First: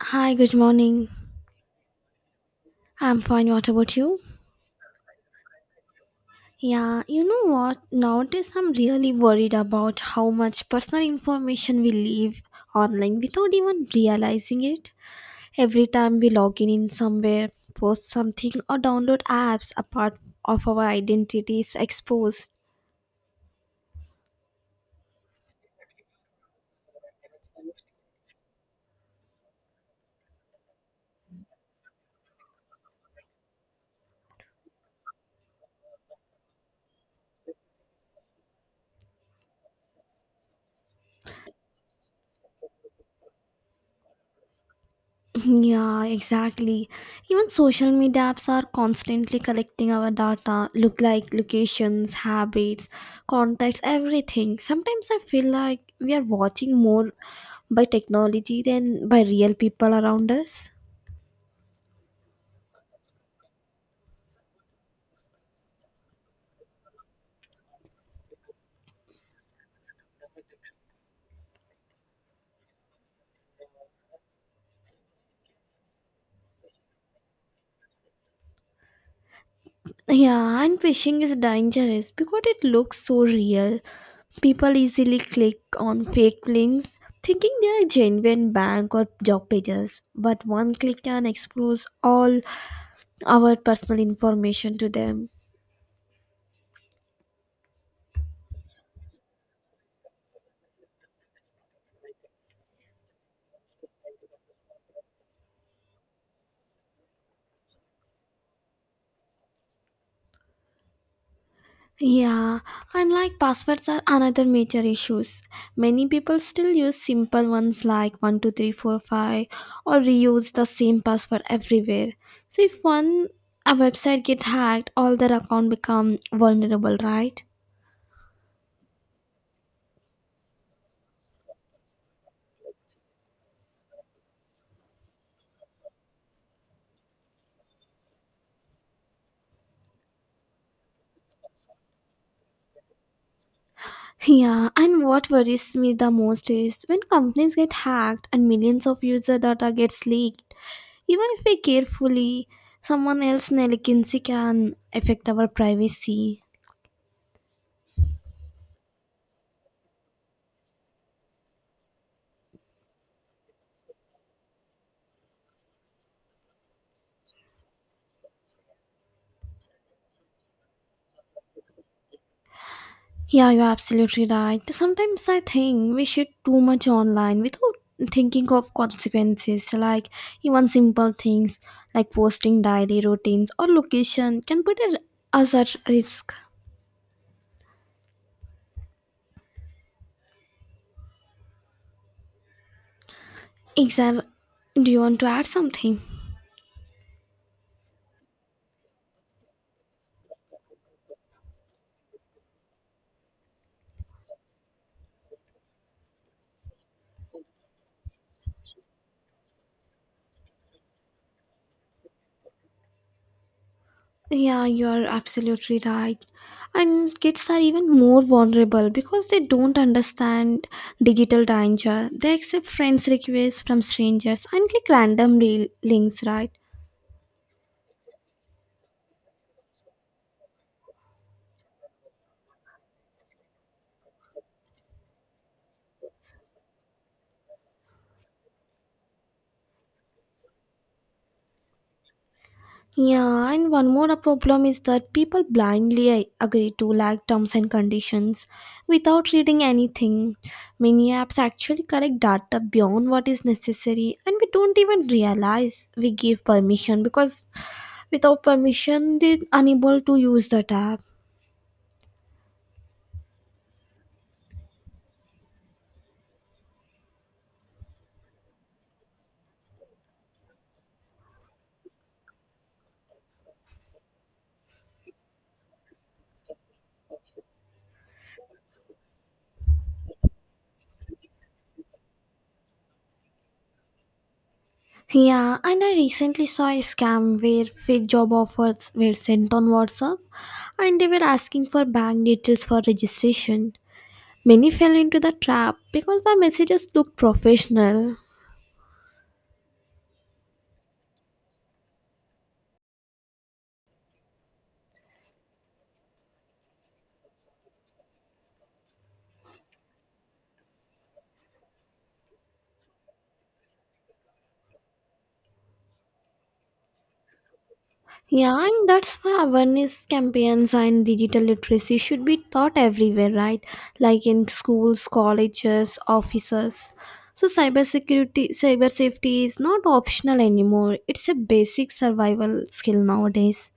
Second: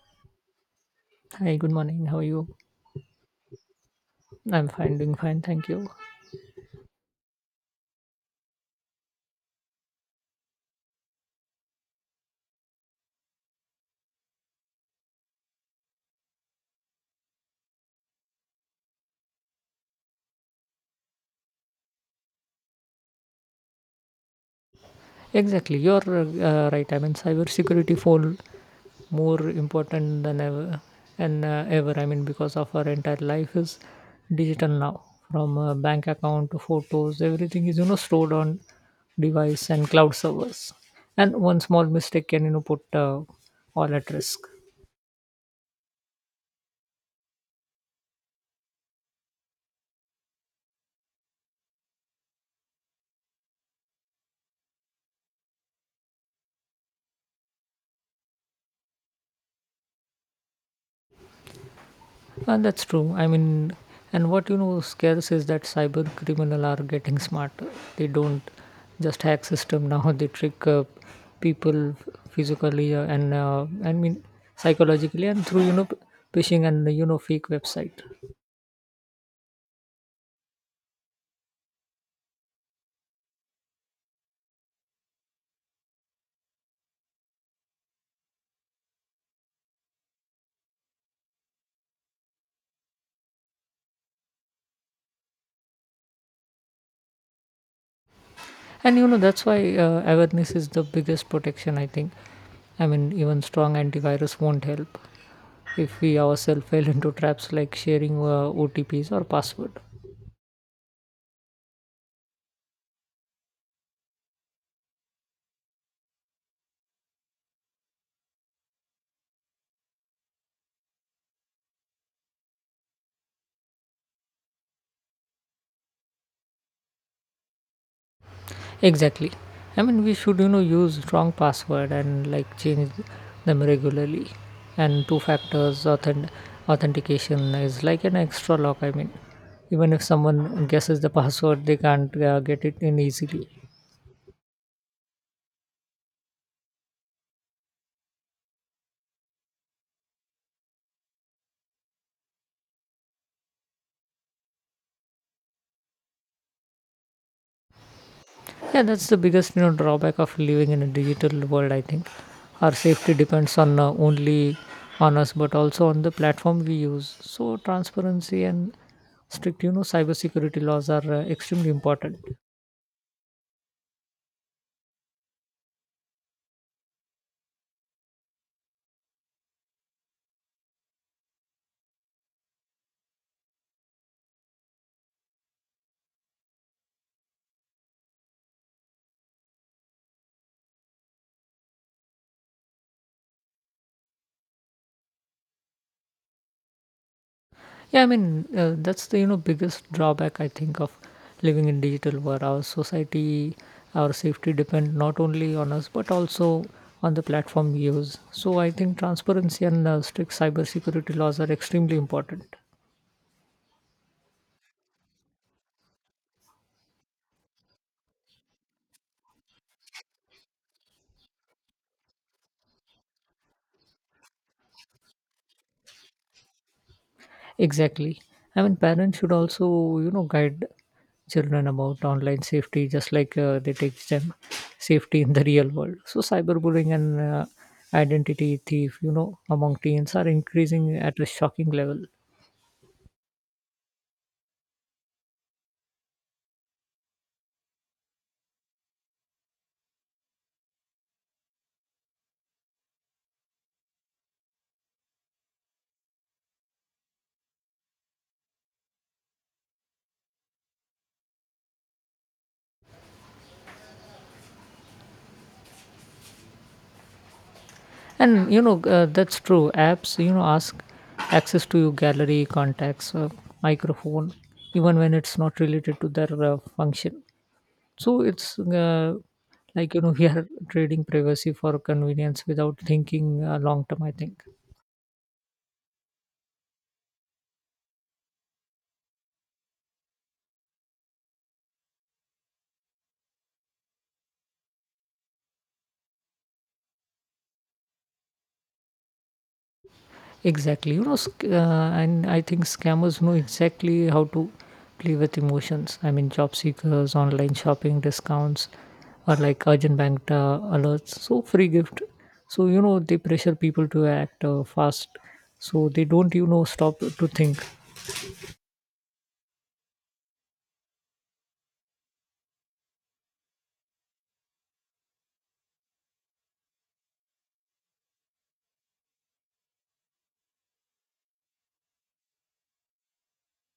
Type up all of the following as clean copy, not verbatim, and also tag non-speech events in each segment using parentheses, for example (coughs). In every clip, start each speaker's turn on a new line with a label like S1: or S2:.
S1: Hi, good morning.
S2: Hi, good morning. How are you?
S1: I'm fine. What about you?
S2: I'm fine, doing fine. Thank you.
S1: Yeah, you know what? Nowadays, I'm really worried about how much personal information we leave online without even realizing it. Every time we log in somewhere, post something, or download apps, a part of our identity is exposed.
S2: Exactly, you're right. I mean, cybersecurity fall more important than ever, and ever. I mean, because of our entire life is digital now. From bank account to photos, everything is stored on device and cloud servers. And one small mistake can put all at risk.
S1: Yeah, exactly. Even social media apps are constantly collecting our data, look like locations, habits, contacts, everything. Sometimes I feel like we are watching more by technology than by real people around us.
S2: And that's true. I mean, and what scares is that cyber criminal are getting smarter. They don't just hack system now. (laughs) They trick people physically and I mean psychologically and through phishing and fake website.
S1: Yeah, and phishing is dangerous because it looks so real. People easily click on fake links thinking they are genuine bank or job pages, but one click can expose all our personal information to them.
S2: And that's why awareness is the biggest protection, I think. I mean, even strong antivirus won't help if we ourselves (laughs) fell into traps like sharing OTPs or password.
S1: Yeah, and like passwords are another major issues. Many people still use simple ones like 12345 or reuse the same password everywhere. So if one a website get hacked, all their account become vulnerable, right?
S2: Exactly. I mean, we should, you know, use strong password and like change them regularly. And authentication is like an extra lock. I mean, even if someone guesses the password, they can't get it in easily.
S1: Yeah, and what worries me the most is when companies get hacked and millions of user data gets leaked. Even if we carefully, someone else's negligence can affect our privacy.
S2: Yeah, that's the biggest, you know, drawback of living in a digital world. I think our safety depends on only on us, but also on the platform we use. So transparency and strict, you know, cybersecurity laws are extremely important.
S1: Yeah, you're absolutely right. Sometimes I think we should too much online without thinking of consequences. Like even simple things like posting diary routines or location can put us at risk. Exactly. Do you want to add something?
S2: Yeah, I mean, that's the, you know, biggest drawback I think of living in digital world. Our society, our safety depend not only on us but also on the platform we use. So I think transparency and strict cybersecurity laws are extremely important.
S1: Yeah, you're absolutely right. And kids are even more vulnerable because they don't understand digital danger. They accept friends' requests from strangers and click random links, right?
S2: Exactly. I mean, parents should also, you know, guide children about online safety just like they teach them safety in the real world. So cyberbullying and identity thief, you know, among teens are increasing at a shocking level.
S1: Yeah, and one more problem is that people blindly agree to like terms and conditions without reading anything. Many apps actually collect data beyond what is necessary, and we don't even realize we give permission because without permission, they're unable to use that app.
S2: And you know, that's true. Apps, you know, ask access to your gallery, contacts, microphone, even when it's not related to their function. So it's like, you know, (laughs) we are trading privacy for convenience without thinking long term, I think.
S1: Yeah, and I recently saw a scam where fake job offers were sent on WhatsApp and they were asking for bank details for registration. Many fell into the trap because the messages looked professional.
S2: Exactly. And I think scammers know exactly how to play with emotions. I mean, job seekers, online shopping discounts, or like urgent bank alerts. So, free gift. So, you know, they pressure people to act fast. So, they don't, you know, stop to think.
S1: Yeah, and that's why awareness campaigns and digital literacy should be taught everywhere, right? Like in schools, colleges, offices. So cybersecurity, cyber safety is not optional anymore. It's a basic survival skill nowadays.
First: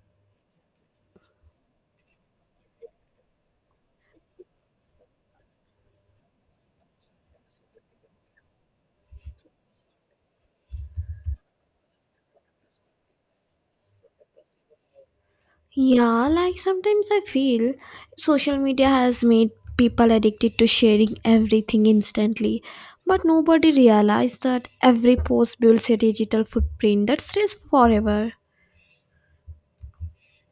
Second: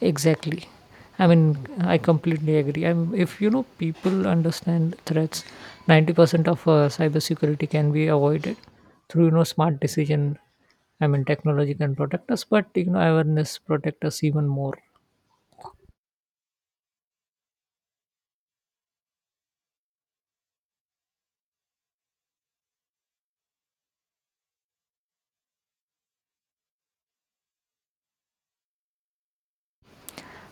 S2: Exactly. I mean, I completely agree. I mean, if you know people understand threats, 90% of cybersecurity can be avoided through smart decision. I mean, technology can protect us, but awareness protect us even more.
S1: Yeah, like sometimes I feel social media has made people addicted to sharing everything instantly, but nobody realizes that every post builds a digital footprint that stays forever.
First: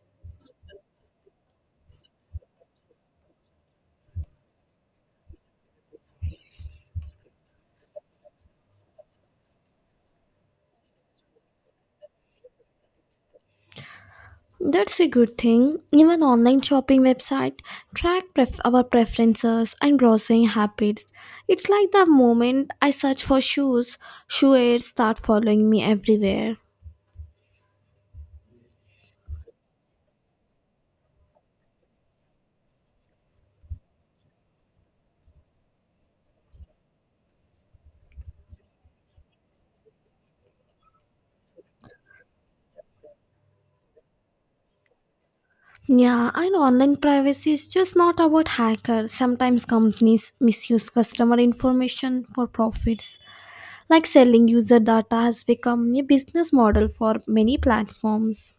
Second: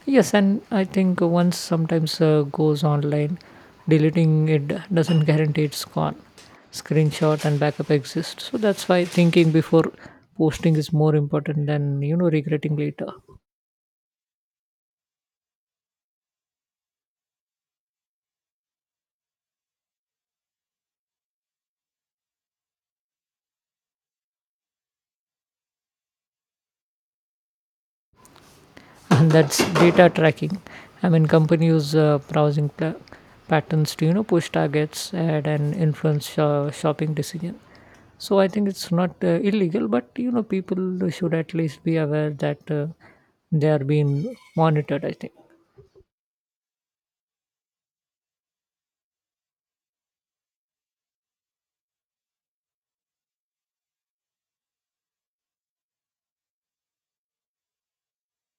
S2: Yes, and I think once sometimes goes online, deleting it doesn't guarantee it's gone. Screenshot and backup exist, so that's why thinking before posting is more important than regretting later.
S1: That's a good thing. Even online shopping website track our preferences and browsing habits. It's like the moment I search for shoes, shoe airs start following me everywhere.
S2: And that's data tracking. I mean, companies patterns to push targets ad and influence shopping decision. So I think it's not illegal, but you know people should at least be aware that they are being monitored, I think.
S1: Yeah, and online privacy is just not about hackers. Sometimes companies misuse customer information for profits. Like selling user data has become a business model for many platforms.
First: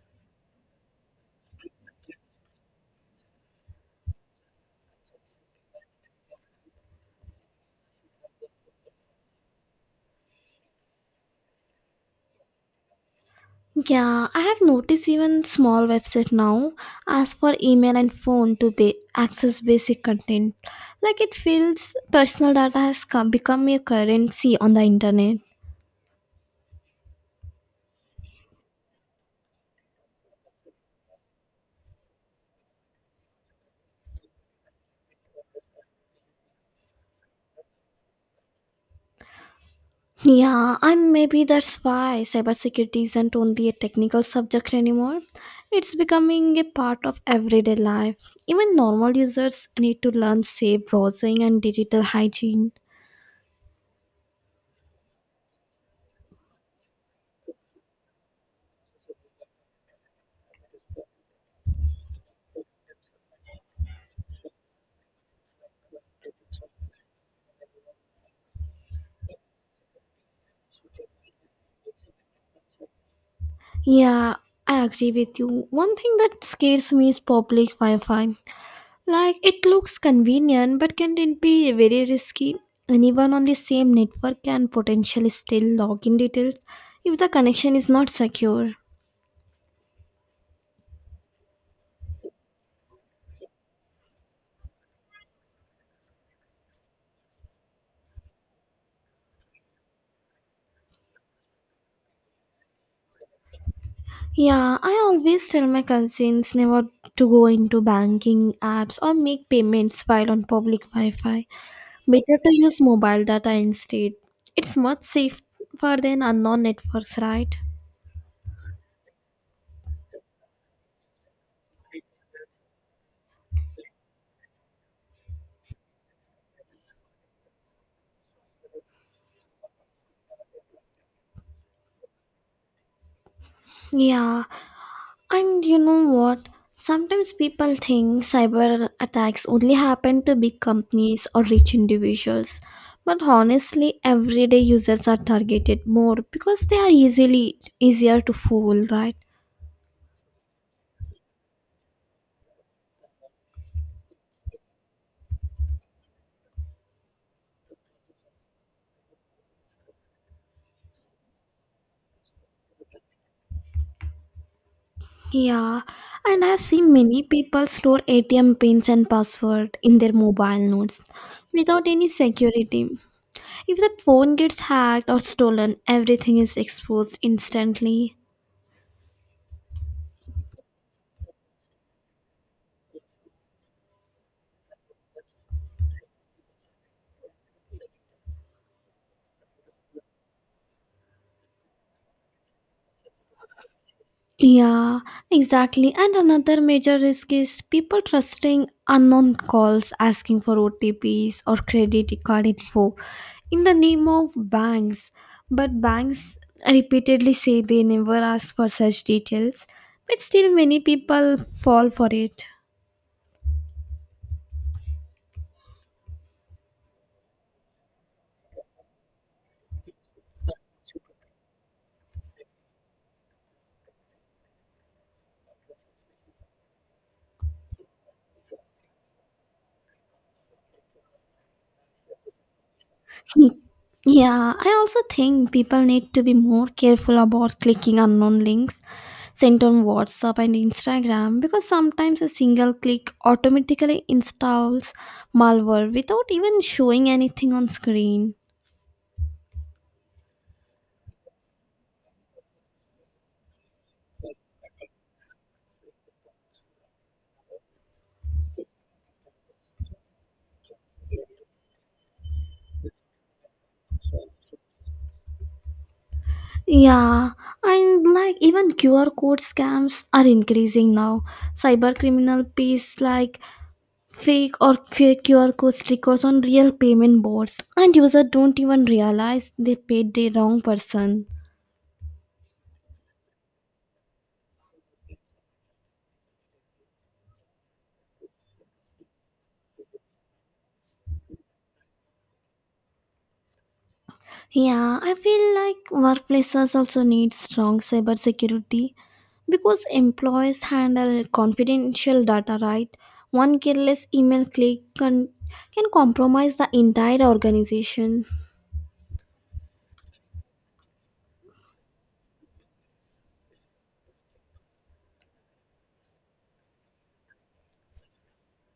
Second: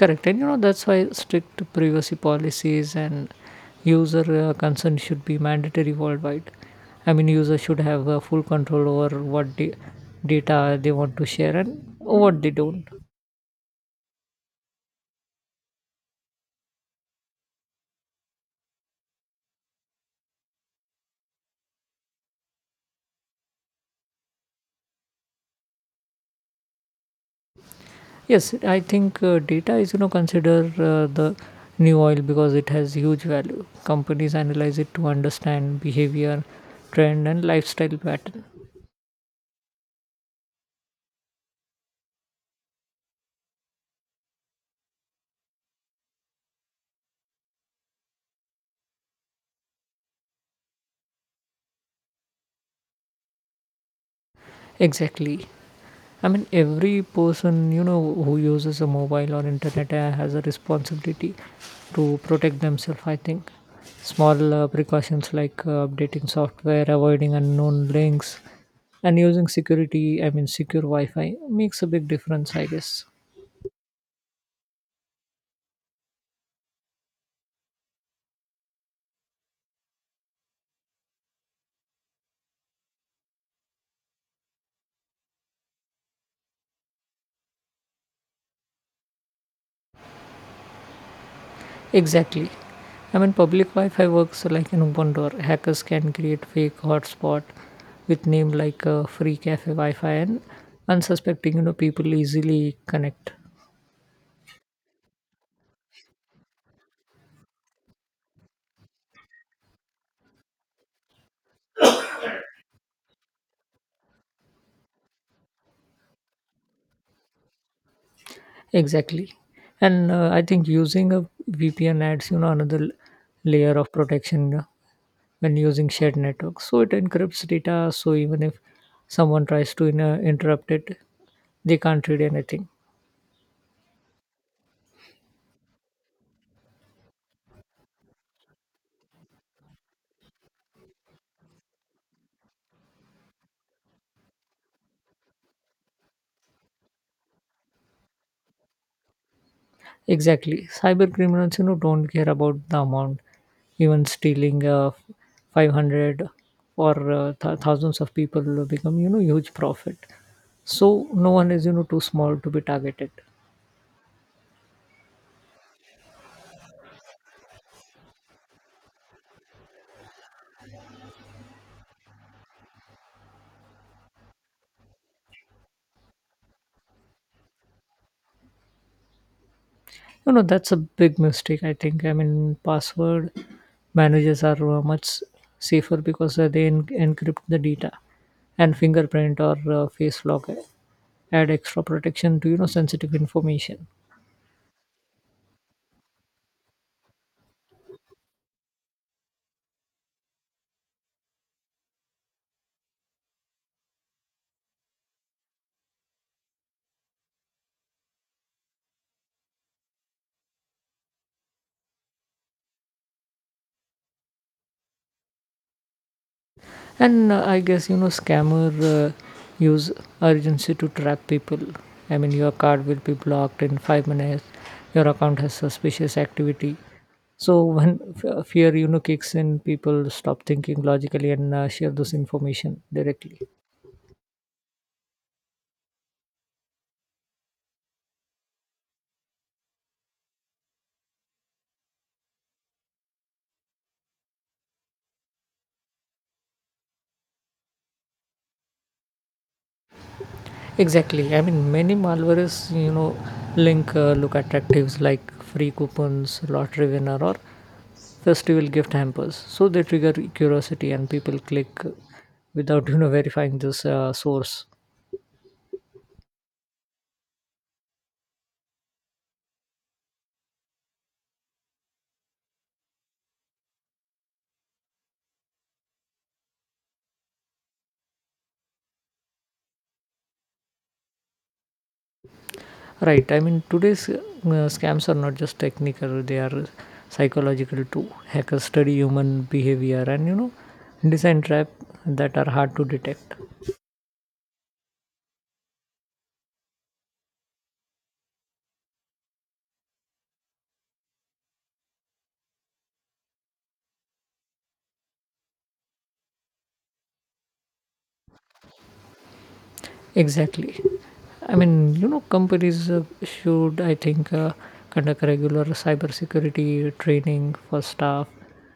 S2: Correct. And you know that's why strict privacy policies and user consent should be mandatory worldwide. I mean, users should have full control over data they want to share and what they don't.
S1: Yeah, I have noticed even small website now ask for email and phone to be access basic content. Like it feels personal data has become a currency on the internet.
S2: Yes, I think data is you know consider the new oil because it has huge value. Companies analyze it to understand behavior, trend, and lifestyle pattern.
S1: Yeah, and maybe that's why cybersecurity isn't only a technical subject anymore. It's becoming a part of everyday life. Even normal users need to learn safe browsing and digital hygiene.
S2: Exactly. I mean, every person you know who uses a mobile or internet has a responsibility to protect themselves. I think small precautions like updating software, avoiding unknown links, and using security. I mean, secure Wi-Fi makes a big difference, I guess.
S1: Yeah, I agree with you. One thing that scares me is public Wi Fi. Like, it looks convenient, but can it be very risky? Anyone on the same network can potentially steal login details if the connection is not secure.
S2: Exactly. I mean, public Wi-Fi works like an open door. Hackers can create fake hotspot with name like free cafe Wi-Fi, and unsuspecting, you know, people easily connect.
S1: Yeah, I always tell my cousins never to go into banking apps or make payments while on public Wi Fi. Better to use mobile data instead. It's much safer than unknown networks, right?
S2: Exactly. And I think using a VPN adds, you know, layer of protection when using shared networks. So it encrypts data. So even if someone tries to you know interrupt it, they can't read anything.
S1: Yeah, and you know what? Sometimes people think cyber attacks only happen to big companies or rich individuals. But honestly, everyday users are targeted more because they are easily easier to fool, right?
S2: Exactly. Cyber criminals, you know, don't care about the amount, even stealing 500 or thousands of people will become, you know, huge profit. So no one is, you know, too small to be targeted.
S1: Yeah, and I've seen many people store ATM pins and password in their mobile notes without any security. If the phone gets hacked or stolen, everything is exposed instantly.
S2: You know, that's a big mistake, I think. I mean, password managers are much safer because encrypt the data, and fingerprint or face lock add extra protection to, you know, sensitive information.
S1: Yeah, exactly. And another major risk is people trusting unknown calls asking for OTPs or credit card info in the name of banks. But banks repeatedly say they never ask for such details, but still, many people fall for it.
S2: And I guess you know scammer uh, use urgency to trap people. I mean, your card will be blocked in 5 minutes, your account has suspicious activity. So when fear you know kicks in, people stop thinking logically and share this information directly.
S1: Yeah, I also think people need to be more careful about clicking unknown links sent on WhatsApp and Instagram because sometimes a single click automatically installs malware without even showing anything on screen.
S2: Exactly. I mean, many malwares, you know, link look attractives like free coupons, lottery winner, or festival gift hampers, so they trigger curiosity and people click without verifying this source.
S1: Yeah, and like even QR code scams are increasing now. Cyber criminal pays like fake QR code stickers on real payment boards, and users don't even realize they paid the wrong person.
S2: Right. I mean, today's scams are not just technical, they are psychological too. Hackers study human behavior and you know design trap that are hard to detect.
S1: Yeah, I feel like workplaces also need strong cybersecurity because employees handle confidential data, right? One careless email click can compromise the entire organization.
S2: Exactly. I mean, you know, companies should, I think, conduct regular cybersecurity training for staff.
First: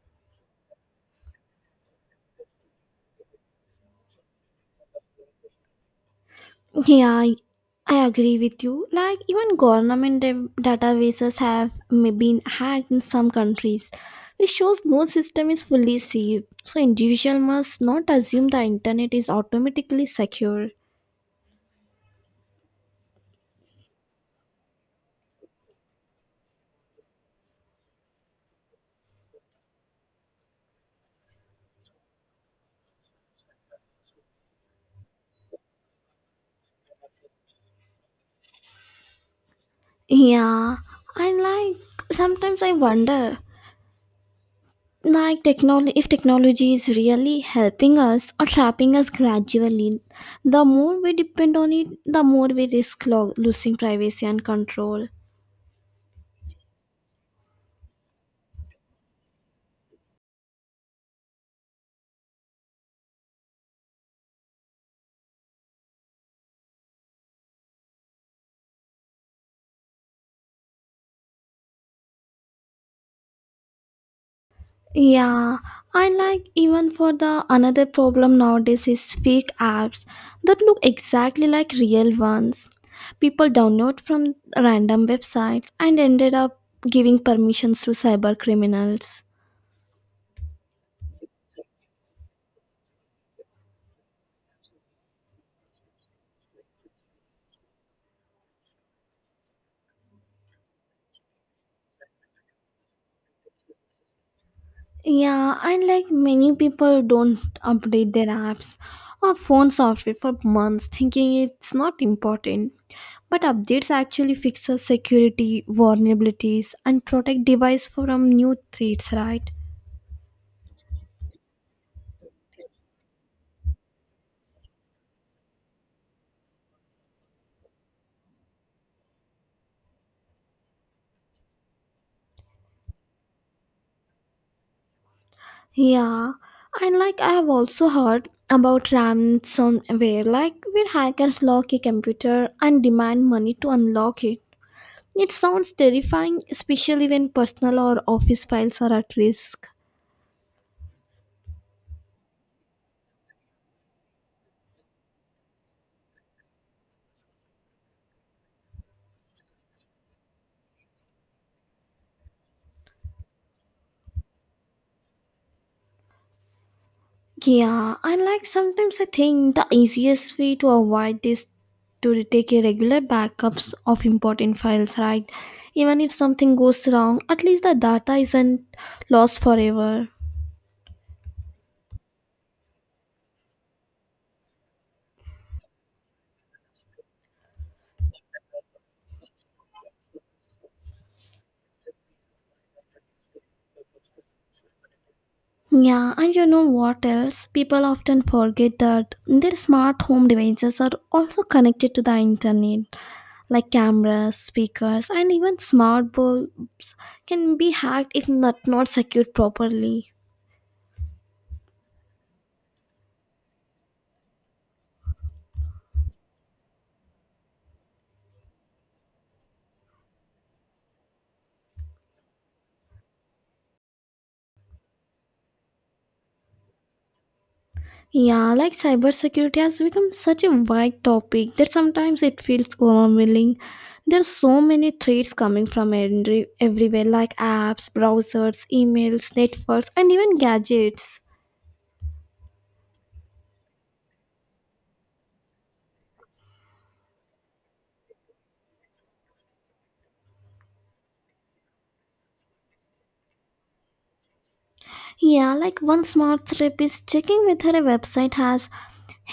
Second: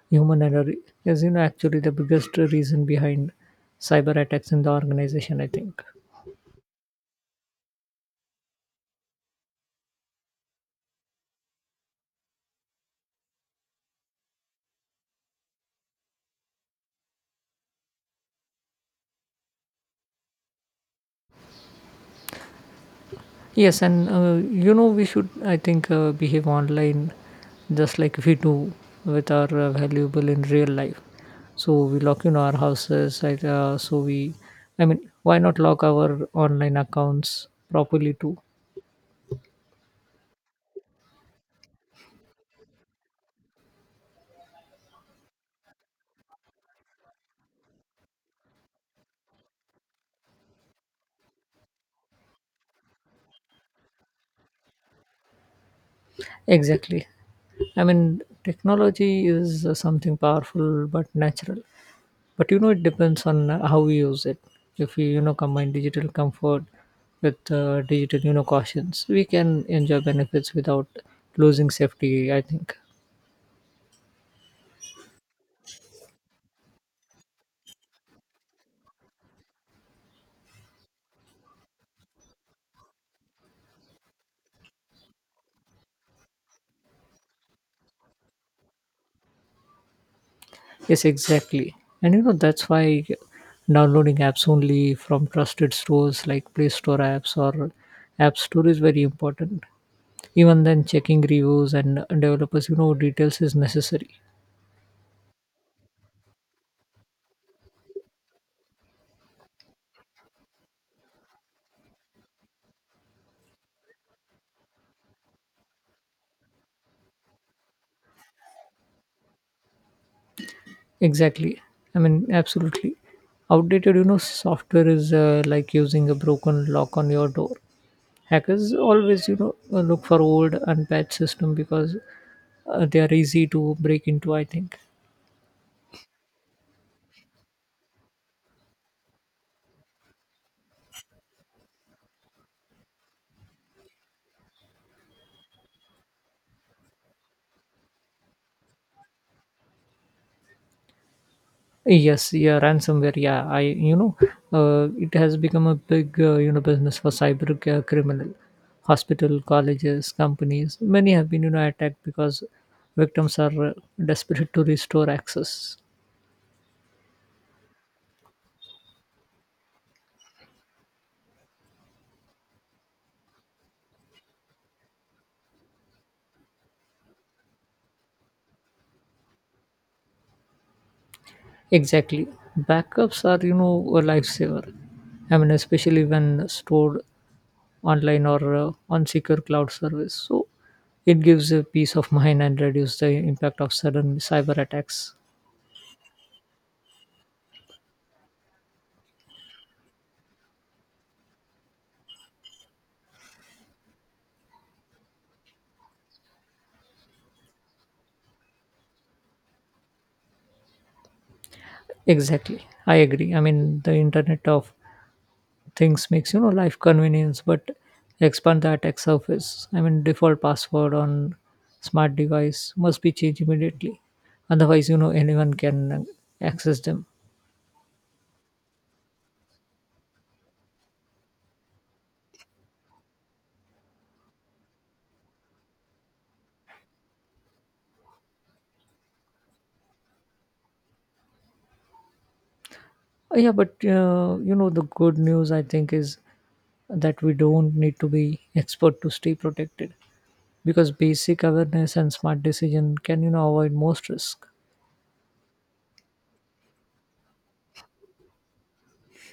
S2: Human error is, you know, actually the biggest reason behind cyber attacks in the organization, I think.
S1: Yeah, I agree with you. Like, even government databases have been hacked in some countries, which shows no system is fully safe. So, individual must not assume the internet is automatically secure.
S2: Yes, and, you know, we should, I think, behave online just like we do with our valuable in real life. So we lock in our houses, like, I mean, why not lock our online accounts properly too?
S1: Yeah, I like sometimes I wonder, like technology, if technology is really helping us or trapping us gradually. The more we depend on it, the more we risk losing privacy and control.
S2: Exactly. I mean, technology is something powerful but natural. But you know, it depends on how we use it. If we, you know, combine digital comfort with digital, you know, cautions, we can enjoy benefits without losing safety, I think.
S1: Yeah, I like even for the another problem nowadays is fake apps that look exactly like real ones. People download from random websites and ended up giving permissions to cyber criminals.
S2: Yes, exactly. And you know, that's why downloading apps only from trusted stores like Play Store apps or App Store is very important. Even then, checking reviews and developers, you know, details is necessary.
S1: Yeah, and like many people don't update their apps or phone software for months thinking it's not important. But updates actually fixes security vulnerabilities and protect device from new threats, right?
S2: Exactly. I mean, absolutely. Outdated, you know, software is like using a broken lock on your door. Hackers always, you know, look for old unpatched system because they are easy to break into, I think.
S1: Yeah, and like I have also heard about ransomware, like where hackers lock a computer and demand money to unlock it. It sounds terrifying, especially when personal or office files are at risk.
S2: Yes, yeah, ransomware. Yeah, I, you know, it has become a big, you know, business for criminal. Hospital, colleges, companies, many have been, you know, attacked because victims are desperate to restore access.
S1: Yeah, and like sometimes I think the easiest way to avoid this to take a regular backups of important files, right? Even if something goes wrong, at least the data isn't lost forever.
S2: Exactly. Backups are, you know, a lifesaver. I mean, especially when stored online or on secure cloud service. So it gives a peace of mind and reduce the impact of sudden cyber attacks.
S1: Yeah, and you know what else? People often forget that their smart home devices are also connected to the internet, like cameras, speakers, and even smart bulbs can be hacked if not secured properly.
S2: Exactly. I agree. I mean, the internet of things makes, you know, life convenience, but expand the attack surface. I mean, default password on smart device must be changed immediately. Otherwise, you know, anyone can access them.
S1: Yeah, like cybersecurity has become such a wide topic that sometimes it feels overwhelming. There are so many threats coming from everywhere, like apps, browsers, emails, networks, and even gadgets.
S2: Yeah, but you know, the good news I think is that we don't need to be expert to stay protected because basic awareness and smart decision can, you know, avoid most risk.
S1: Yeah, like one smart tip is checking whether a website has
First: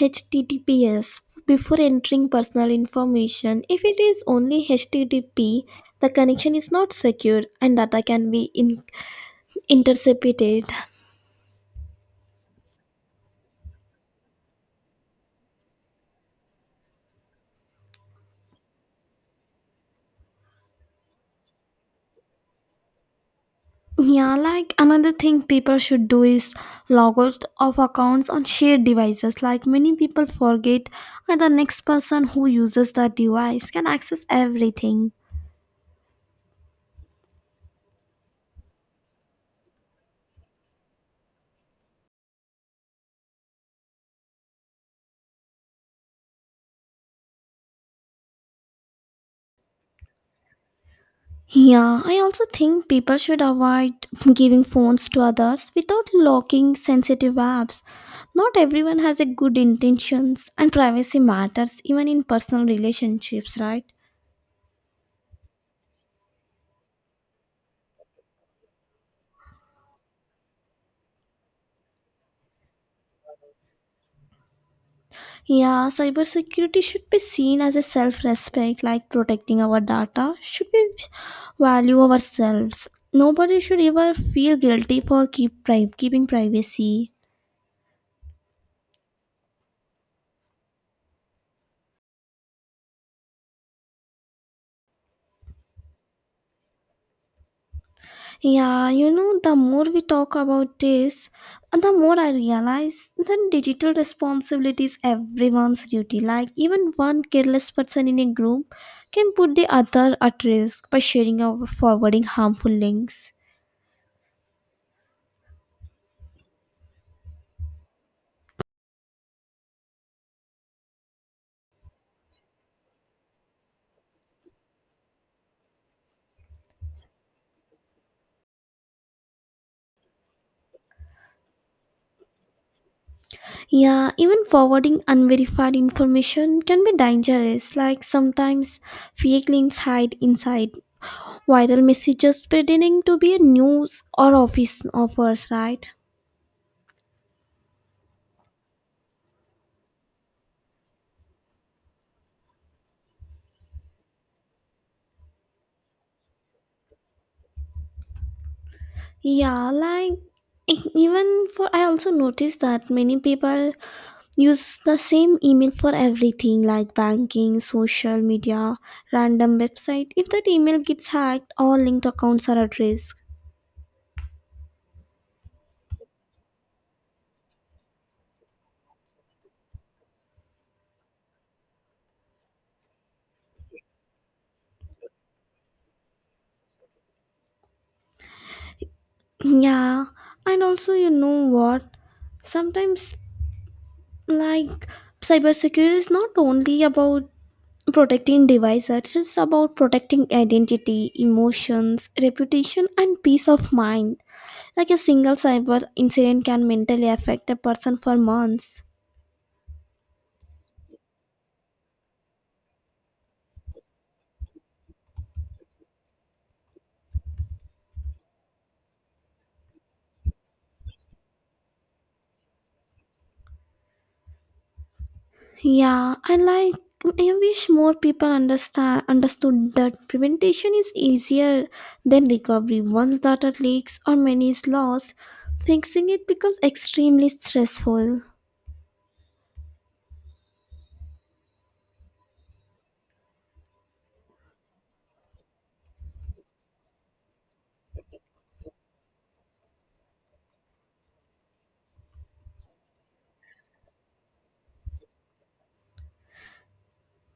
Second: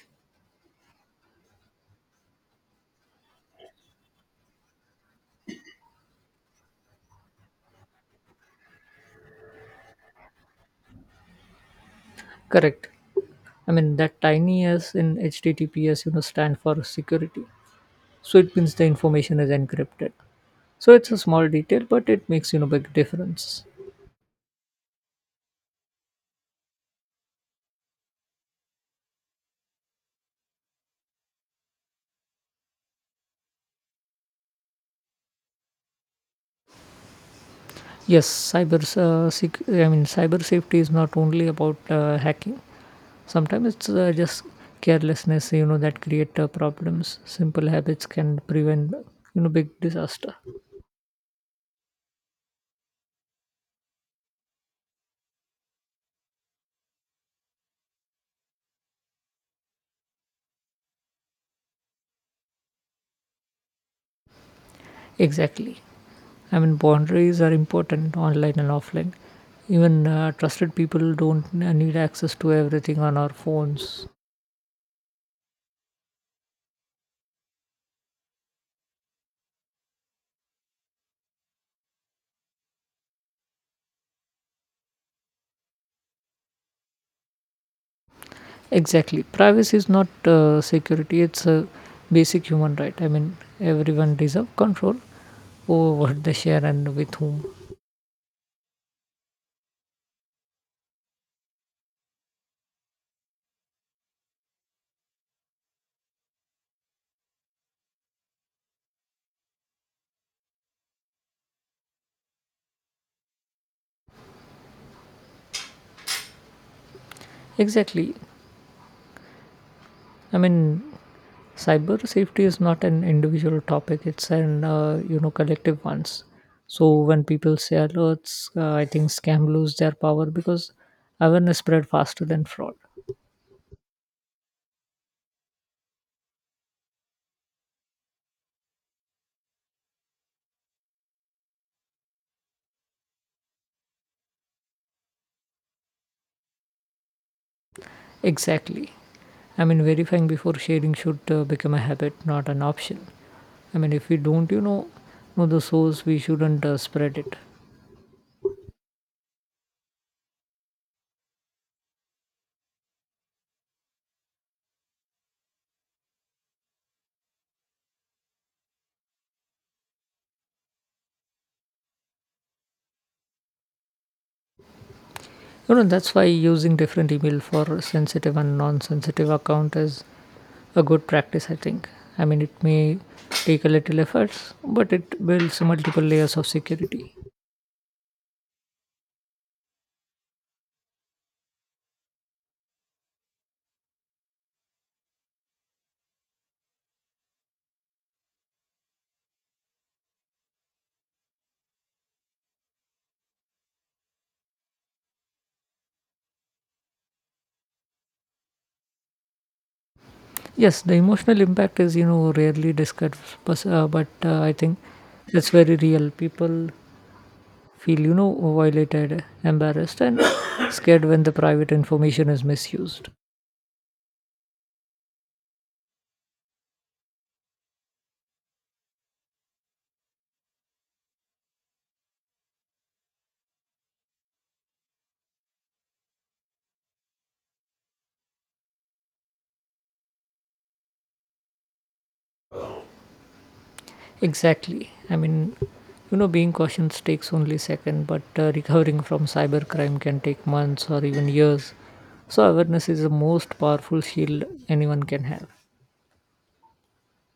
S1: HTTPS before entering personal information. If it is only HTTP, the connection is not secure and data can be intercepted.
S2: Correct. I mean, that tiny s in HTTPS, you know, stand for security. So it means the information is encrypted. So it's a small detail, but it makes, you know, big difference.
S1: Yeah, like another thing people should do is logos of accounts on shared devices. Like many people forget and the next person who uses the device can access everything.
S2: Yes, I mean, cyber safety is not only about hacking. Sometimes it's just carelessness you know that create problems. Simple habits can prevent big disaster.
S1: Yeah, I also think people should avoid giving phones to others without locking sensitive apps. Not everyone has a good intentions and privacy matters even in personal relationships, right?
S2: Exactly. I mean, boundaries are important online and offline. Even trusted people don't need access to everything on our phones.
S1: Yeah, cybersecurity should be seen as a self respect, like protecting our data, should we value ourselves. Nobody should ever feel guilty for keeping privacy.
S2: Exactly. Privacy is not security, it's a basic human right. I mean, everyone deserve control over (laughs) what they share and with whom.
S1: Yeah, you know, the more we talk about this, the more I realize that digital responsibility is everyone's duty. Like, even one careless person in a group can put the other at risk by sharing or forwarding harmful links.
S2: Exactly. I mean, cyber safety is not an individual topic, it's an you know collective ones. So when people say alerts, I think scam lose their power because awareness spread faster than fraud.
S1: Yeah, even forwarding unverified information can be dangerous. Like sometimes fake links hide inside viral messages pretending to be a news or office offers, right?
S2: Exactly. I mean, verifying before sharing should become a habit, not an option. I mean, if we don't know the source we shouldn't spread it.
S1: Yeah, like e- even for I also noticed that many people use the same email for everything like banking, social media, random website. If that email gets hacked, all linked accounts are at risk.
S2: You know that's why using different email for sensitive and non-sensitive account is a good practice, I think. I mean, it may take a little efforts, but it builds multiple layers of security.
S1: Yeah, and also you know what? Sometimes like cybersecurity is not only about protecting devices, it is about protecting identity, emotions, reputation and peace of mind. Like a single cyber incident can mentally affect a person for months.
S2: Yes, the emotional impact is, you know, rarely discussed, but, I think it's very real. People feel, you know, violated, embarrassed, and (coughs) scared when the private information is misused.
S1: Yeah, I like I wish more people understand understood that prevention is easier than recovery. Once data leaks or money is lost, fixing it becomes extremely stressful.
S2: Exactly. I mean, you know, being cautious takes only second, but recovering from cybercrime can take months or even years. So awareness is the most powerful shield anyone can have.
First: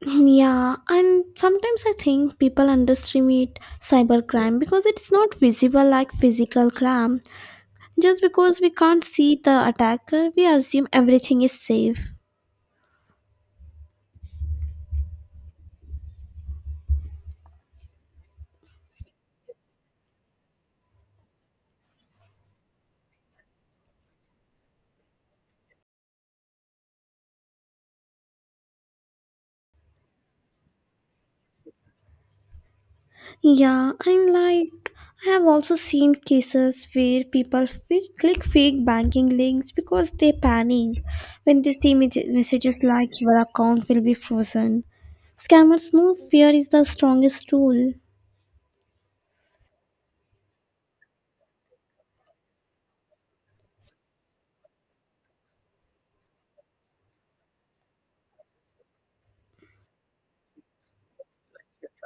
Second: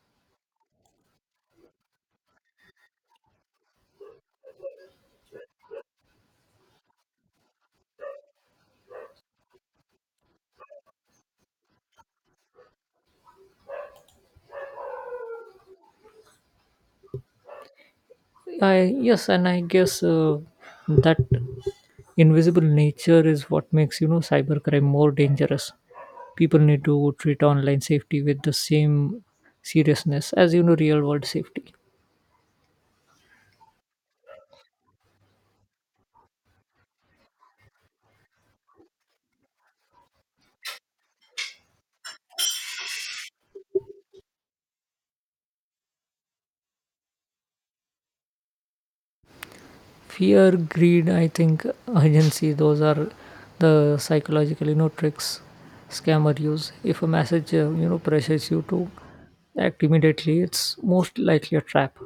S1: Yeah, and sometimes I think people underestimate cybercrime because it's not visible like physical crime. Just because we can't see the attacker, we assume everything is safe.
S2: I yes, and I guess that invisible nature is what makes cybercrime more dangerous. People need to treat online safety with the same seriousness as real world safety.
S1: Yeah, and like I have also seen cases where people click fake banking links because they panic when they see messages like your account will be frozen. Scammers know fear is the strongest tool.
S2: Fear, greed, I think, urgency, those are the psychological tricks scammer use. If a message pressures you to act immediately, it's most likely a trap.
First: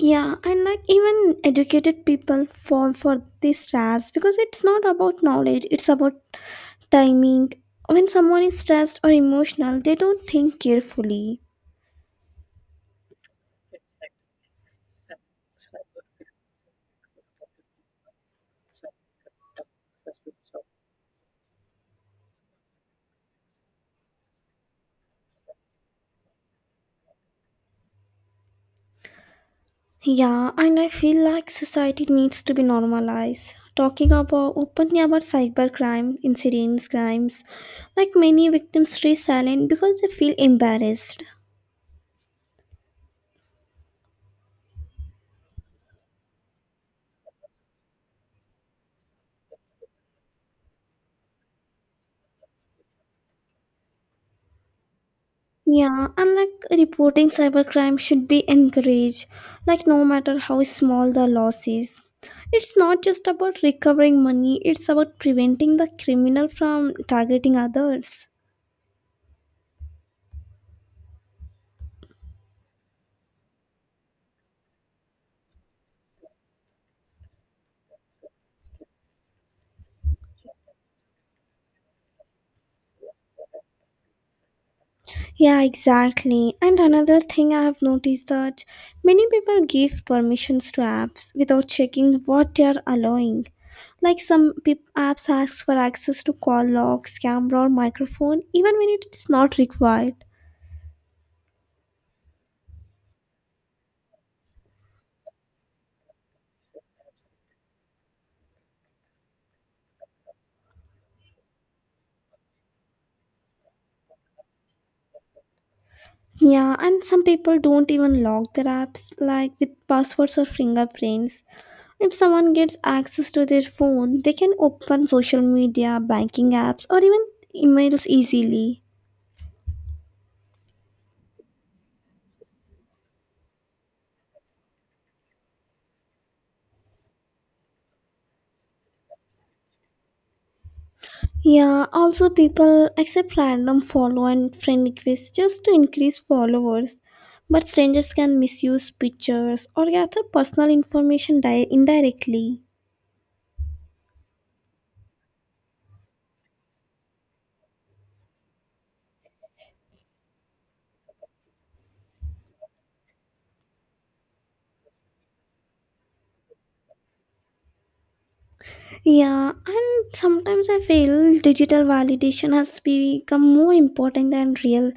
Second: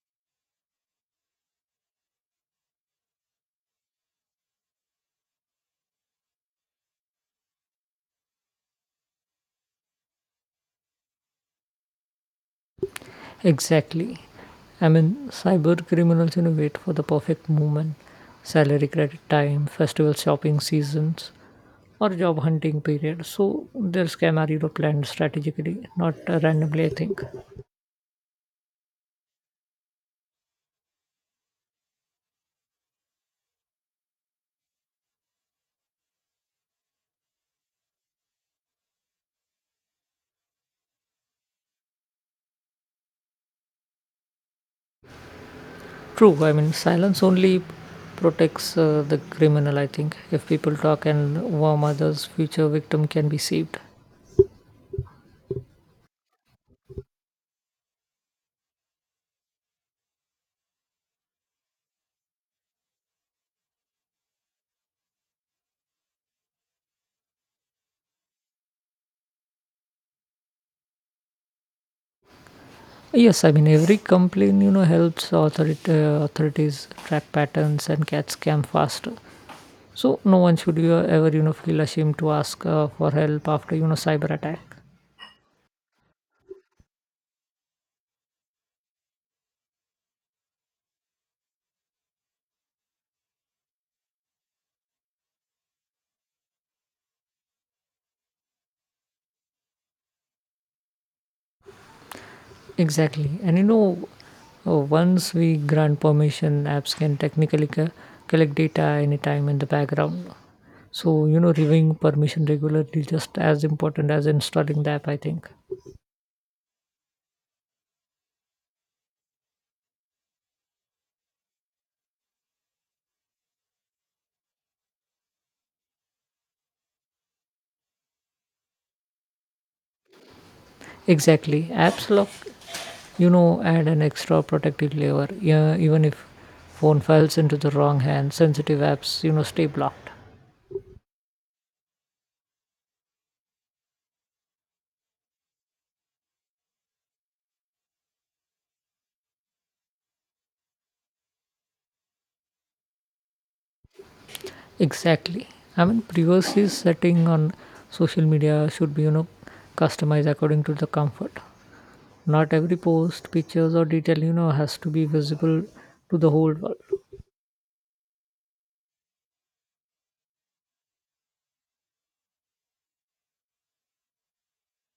S1: Yeah, and like even educated people fall for these traps because it's not about knowledge, it's about timing. When someone is stressed or emotional, they don't think carefully.
S2: Exactly. I mean, cyber criminals, wait for the perfect moment, salary credit time, festival shopping seasons, or job hunting period, so their scam are, planned strategically, not randomly, I think.
S1: Yeah, and I feel like society needs to be normalized. Talking about openly about cybercrime, incidents, crimes, like many victims stay silent because they feel embarrassed.
S2: True. I mean, silence only protects the criminal, I think. If people talk and warn others, future victim can be saved.
S1: Yeah, and like reporting cybercrime should be encouraged, like no matter how small the loss is. It's not just about recovering money, it's about preventing the criminal from targeting others.
S2: Yes, I mean, every complaint, helps authority, authorities track patterns and catch scam faster. So no one should you ever, feel ashamed to ask for help after, cyber attack.
S1: Yeah, exactly. And another thing I have noticed that many people give permissions to apps without checking what they are allowing. Like some peop apps ask for access to call logs, camera, or microphone, even when it's not required.
S2: Exactly. And, once we grant permission, apps can technically collect data anytime in the background. So, reviewing permission regularly is just as important as installing the app, I think.
S1: Yeah, and some people don't even lock their apps like with passwords or fingerprints. If someone gets access to their phone, they can open social media, banking apps, or even emails easily.
S2: Exactly. Apps lock, add an extra protective layer. Yeah, even if phone falls into the wrong hand, sensitive apps, stay blocked.
S1: Yeah, also people accept random follow and friend requests just to increase followers. But strangers can misuse pictures or gather personal information indirectly.
S2: Exactly. I mean, privacy setting on social media should be, customized according to the comfort. Not every post, pictures, or detail, has to be visible to the whole world.
S1: Yeah, and sometimes I feel digital validation has become more important than real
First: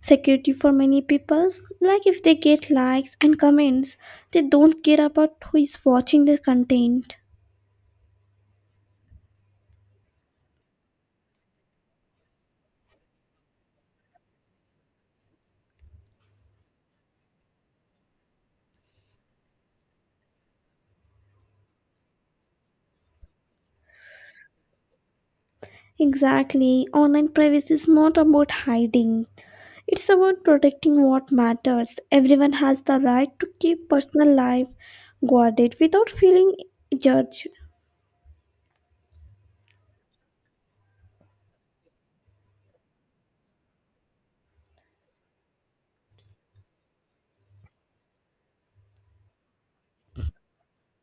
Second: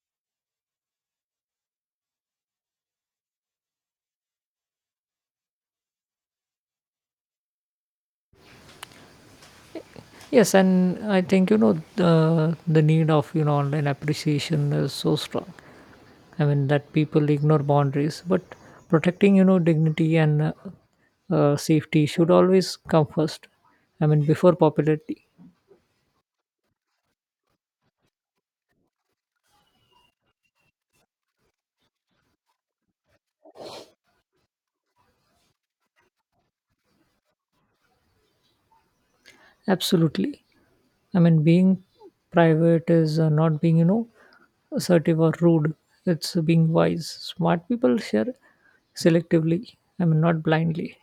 S1: security for many people. Like if they get likes and comments, they don't care about who is watching their content.
S2: Yes, and I think the need of online appreciation is so strong. I mean that people ignore boundaries, but protecting dignity and safety should always come first. I mean before popularity.
S1: Exactly, online privacy is not about hiding. It's about protecting what matters. Everyone has the right to keep personal life guarded without feeling judged.
S2: Absolutely. I mean being private is not being assertive or rude. It's being wise. Smart people share selectively. I mean not blindly.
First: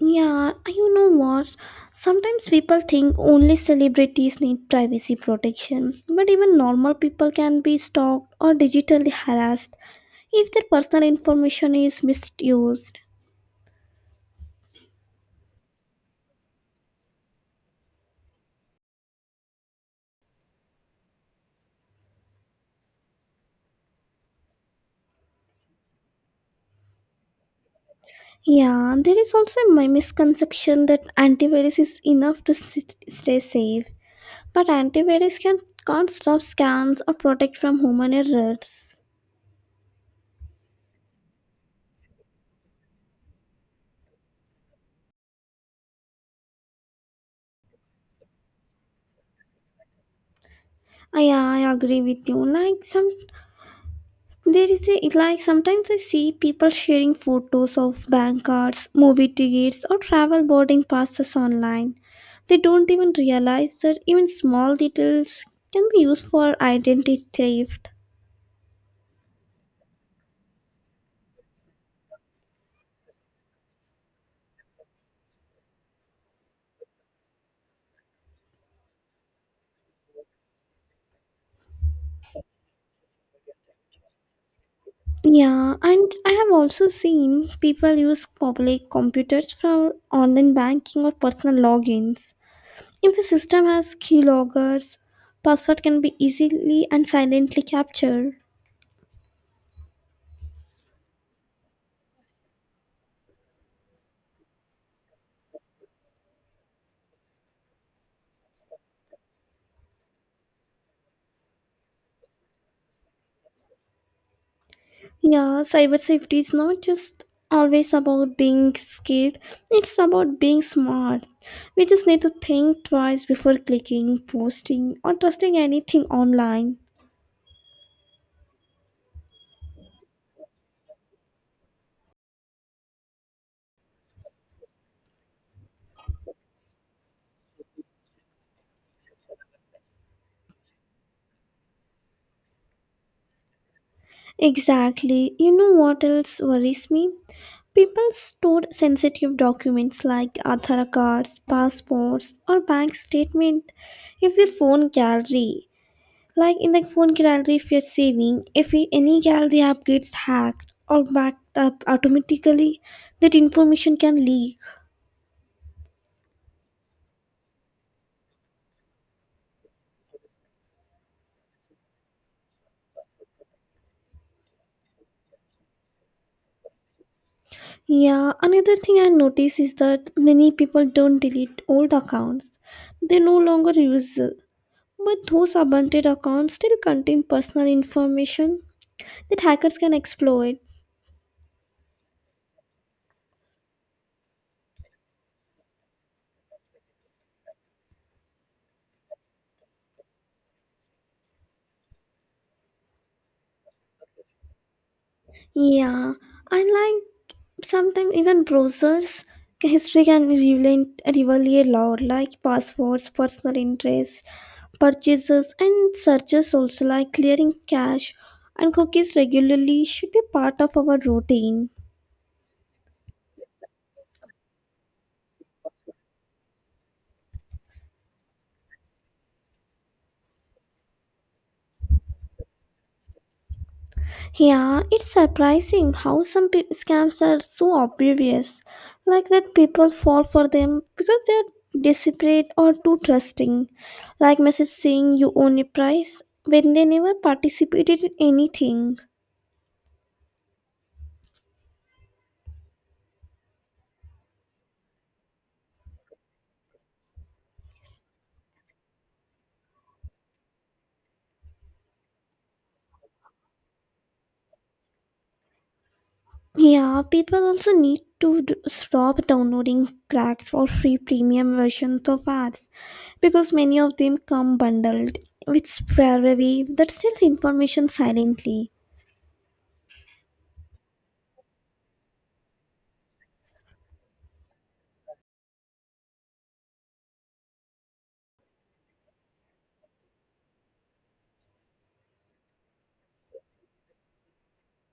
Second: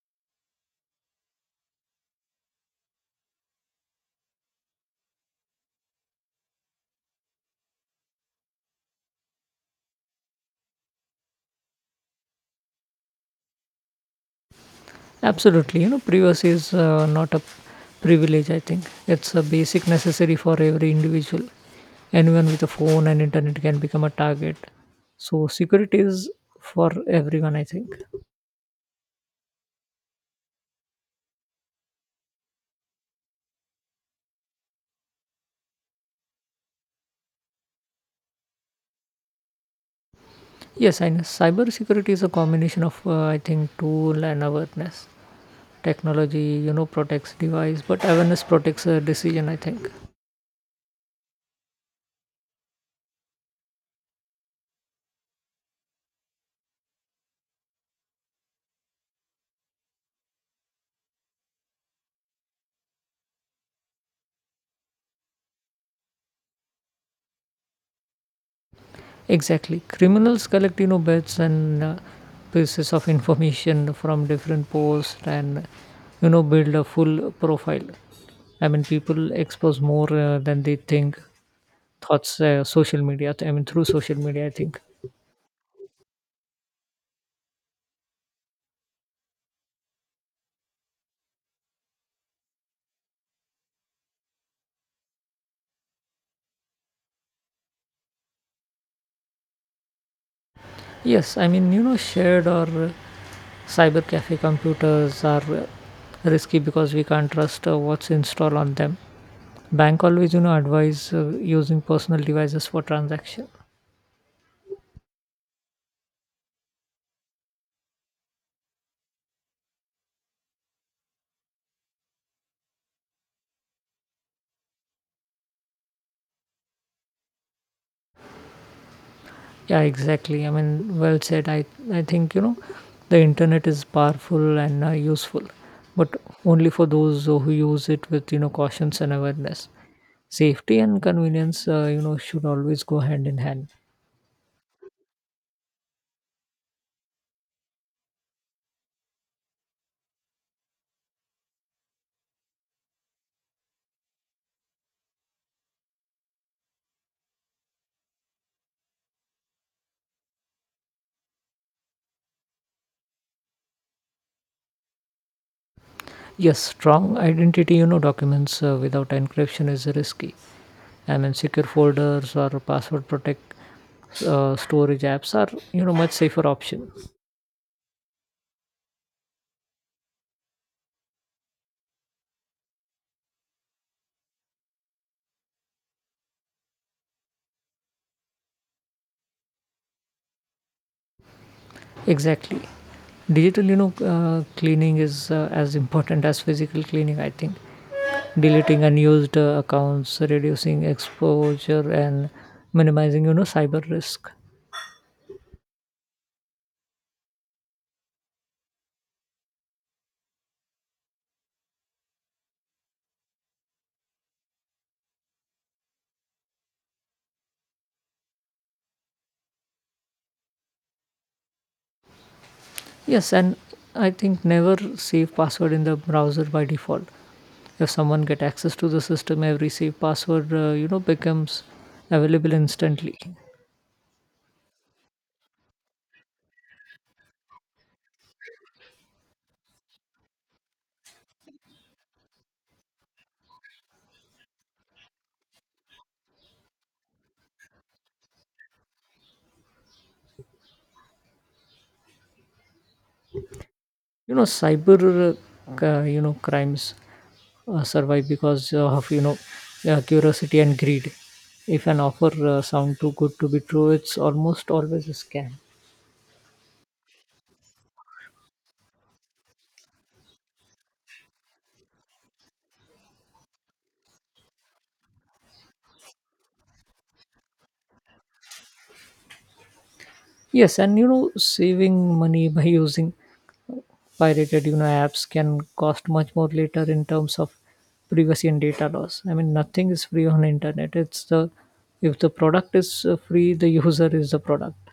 S1: Yeah, you know what? Sometimes people think only celebrities need privacy protection, but even normal people can be stalked or digitally harassed if their personal information is misused.
S2: Absolutely, privacy is not a privilege, I think. It's a basic necessary for every individual. Anyone with a phone and internet can become a target. So, security is for everyone, I think.
S1: Yeah, there is also my misconception that antivirus is enough to stay safe, but antivirus can can't stop scams or protect from human errors.
S2: Yes, I know cyber security is a combination of, I think, tool and awareness. Technology, protects device, but awareness protects a decision, I think.
S1: Ah, yeah, I agree with you. Like some There is a like sometimes I see people sharing photos of bank cards, movie tickets, or travel boarding passes online. They don't even realize that even small details can be used for identity theft.
S2: Exactly. Criminals collect, bits and pieces of information from different posts and, build a full profile. I mean, people expose more than they think. Thoughts, social media, I mean, through social media, I think.
S1: Yeah, and I have also seen people use public computers for online banking or personal logins. If the system has keyloggers, password can be easily and silently captured.
S2: Yes, I mean, shared or cyber cafe computers are risky because we can't trust what's installed on them. Bank always, advise using personal devices for transaction.
S1: Yeah, cyber safety is not just always about being scared, it's about being smart. We just need to think twice before clicking, posting, or trusting anything online.
S2: Yeah, exactly. I mean, well said. I think, the internet is powerful and useful, but only for those who use it with cautions and awareness. Safety and convenience, should always go hand in hand.
S1: Exactly. You know what else worries me? People store sensitive documents like Aadhaar cards, passports, or bank statement in their phone gallery. Like in the phone gallery, if you're saving, if we- any gallery app gets hacked or backed up automatically, that information can leak.
S2: Yes, strong identity, documents without encryption is risky. I mean, secure folders or password protect storage apps are, much safer option.
S1: Yeah, another thing I notice is that many people don't delete old accounts. They no longer use it. But those abandoned accounts still contain personal information that hackers can exploit.
S2: Exactly. Digital, cleaning is as important as physical cleaning, I think. Deleting unused accounts, reducing exposure, and minimizing, cyber risk.
S1: Yeah, I like sometimes even browsers history can reveal a lot, like passwords, personal interests, purchases, and searches also. Like clearing cache and cookies regularly should be part of our routine.
S2: Yes, and I think never save password in the browser by default. If someone get access to the system, every saved password, becomes available instantly.
S1: Yeah, it's surprising how some scams are so obvious, like that people fall for them because they're desperate or too trusting, like message saying you own a price when they never participated in anything.
S2: Cyber crimes survive because of curiosity and greed. If an offer sound too good to be true, it's almost always a scam.
S1: Yeah, people also need to stop downloading cracked or free premium versions of apps because many of them come bundled with shareware that steals information silently.
S2: Yes, and saving money (laughs) by using pirated apps can cost much more later in terms of privacy and data loss. I mean nothing is free on internet. It's the if the product is free, the user is the product.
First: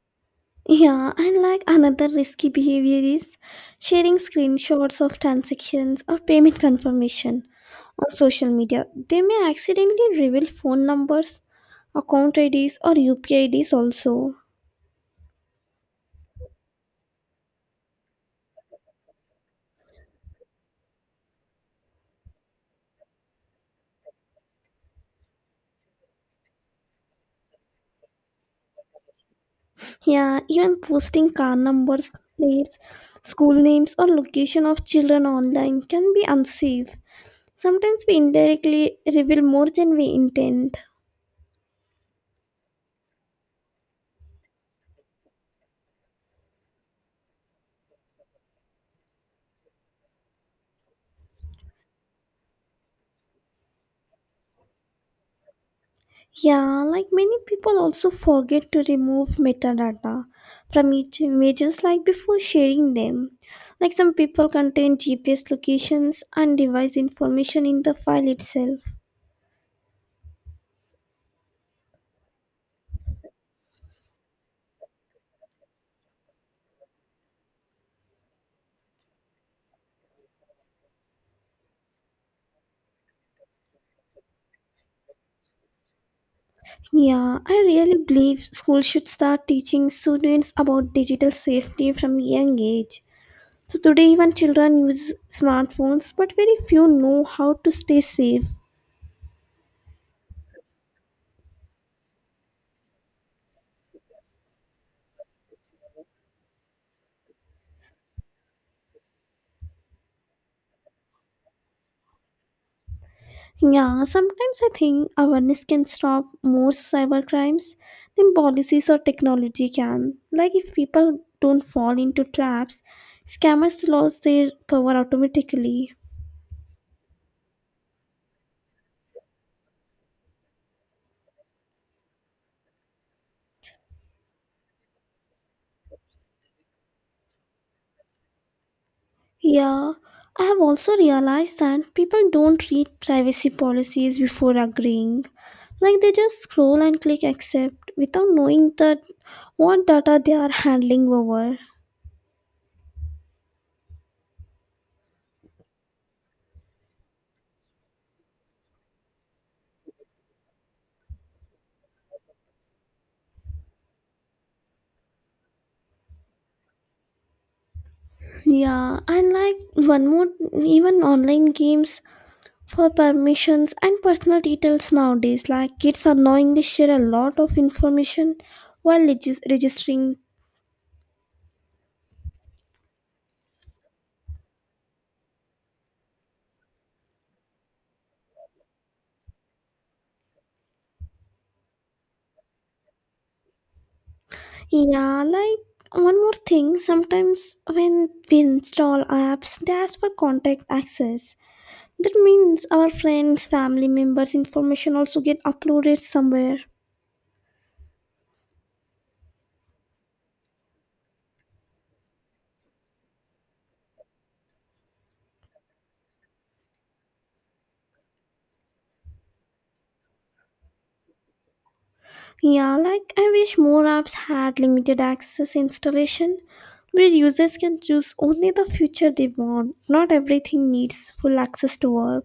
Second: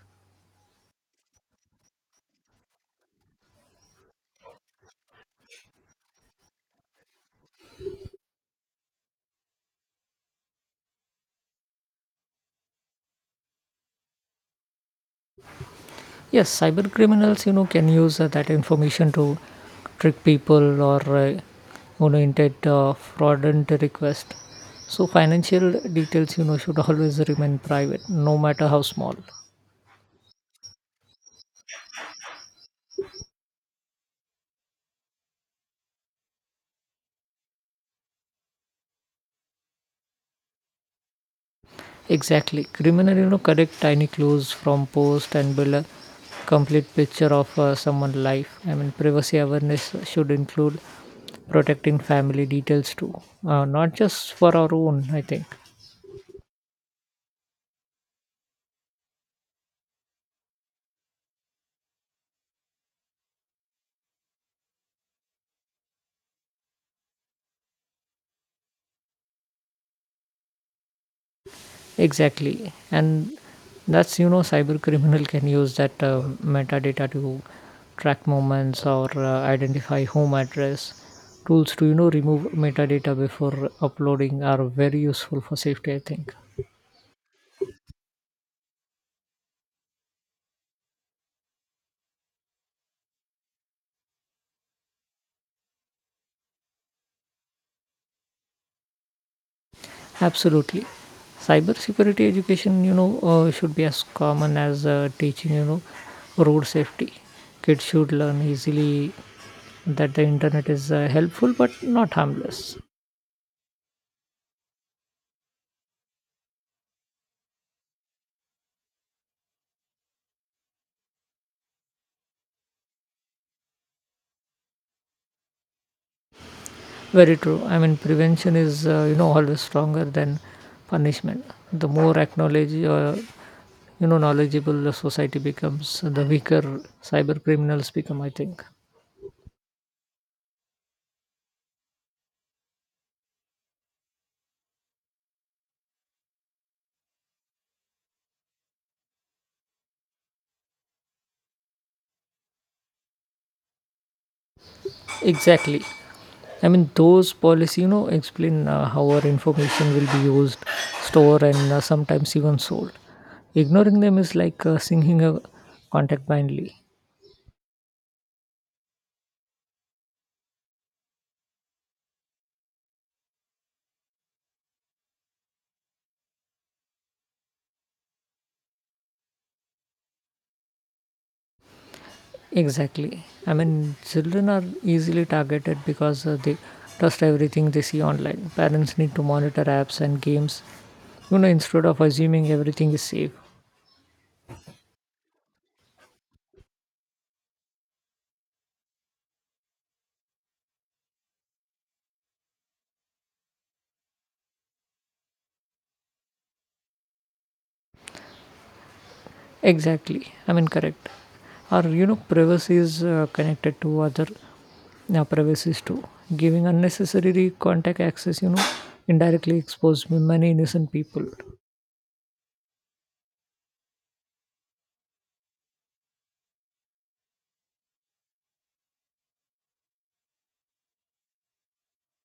S1: Yeah, and like another risky behavior is sharing screenshots of transactions or payment confirmation on social media. They may accidentally reveal phone numbers, account IDs, or UPI IDs also.
S2: Yes, cyber criminals, can use that information to trick people or, intent fraudulent request. So financial details, should (laughs) always remain private, no matter how small.
S1: Yeah, even posting car numbers, plates, school names, or location of children online can be unsafe. Sometimes we indirectly reveal more than we intend.
S2: Exactly, criminal, collect tiny clues from post and build a complete picture of someone's life. I mean, privacy awareness should include protecting family details too, not just for our own. I think.
S1: Yeah, like many people also forget to remove metadata from each images like before sharing them. Like some people contain GPS locations and device information in the file itself.
S2: Exactly, and that's cyber criminal can use that metadata to track movements or identify home address. Tools to, remove metadata before uploading are very useful for safety. I think
S1: Yeah, I really believe schools should start teaching students about digital safety from young age. So today even children use smartphones, but very few know how to stay safe.
S2: absolutely. Cybersecurity education, should be as common as teaching, road safety. Kids should learn easily that the internet is helpful but not harmless.
S1: Yeah, sometimes I think awareness can stop most cyber crimes than policies or technology can. Like if people don't fall into traps, scammers lose their power automatically.
S2: Very true. I mean, prevention is, always stronger than punishment. The more acknowledge, knowledgeable the society becomes, the weaker cyber criminals become, I think.
S1: Yeah, I have also realized that people don't read privacy policies before agreeing. Like they just scroll and click accept without knowing that what data they are handling over.
S2: Exactly. I mean, those policy, explain how our information will be used, stored, and sometimes even sold. Ignoring them is like singing a contact blindly.
S1: Yeah, and like one more, even online games for permissions and personal details nowadays. Like kids unknowingly share a lot of information while registering.
S2: Exactly. I mean, children are easily targeted because they trust everything they see online. Parents need to monitor apps and games, instead of assuming everything is safe.
S1: Yeah, like one more thing, sometimes when we install apps, they ask for contact access. That means our friends, family members' information also get uploaded somewhere.
S2: Exactly. I mean, correct. Or, privacy is connected to other privacies too. Giving unnecessary contact access, indirectly expose many innocent people.
S1: Yeah, like I wish more apps had limited access installation, where users can choose only the feature they want. Not everything needs full access to work.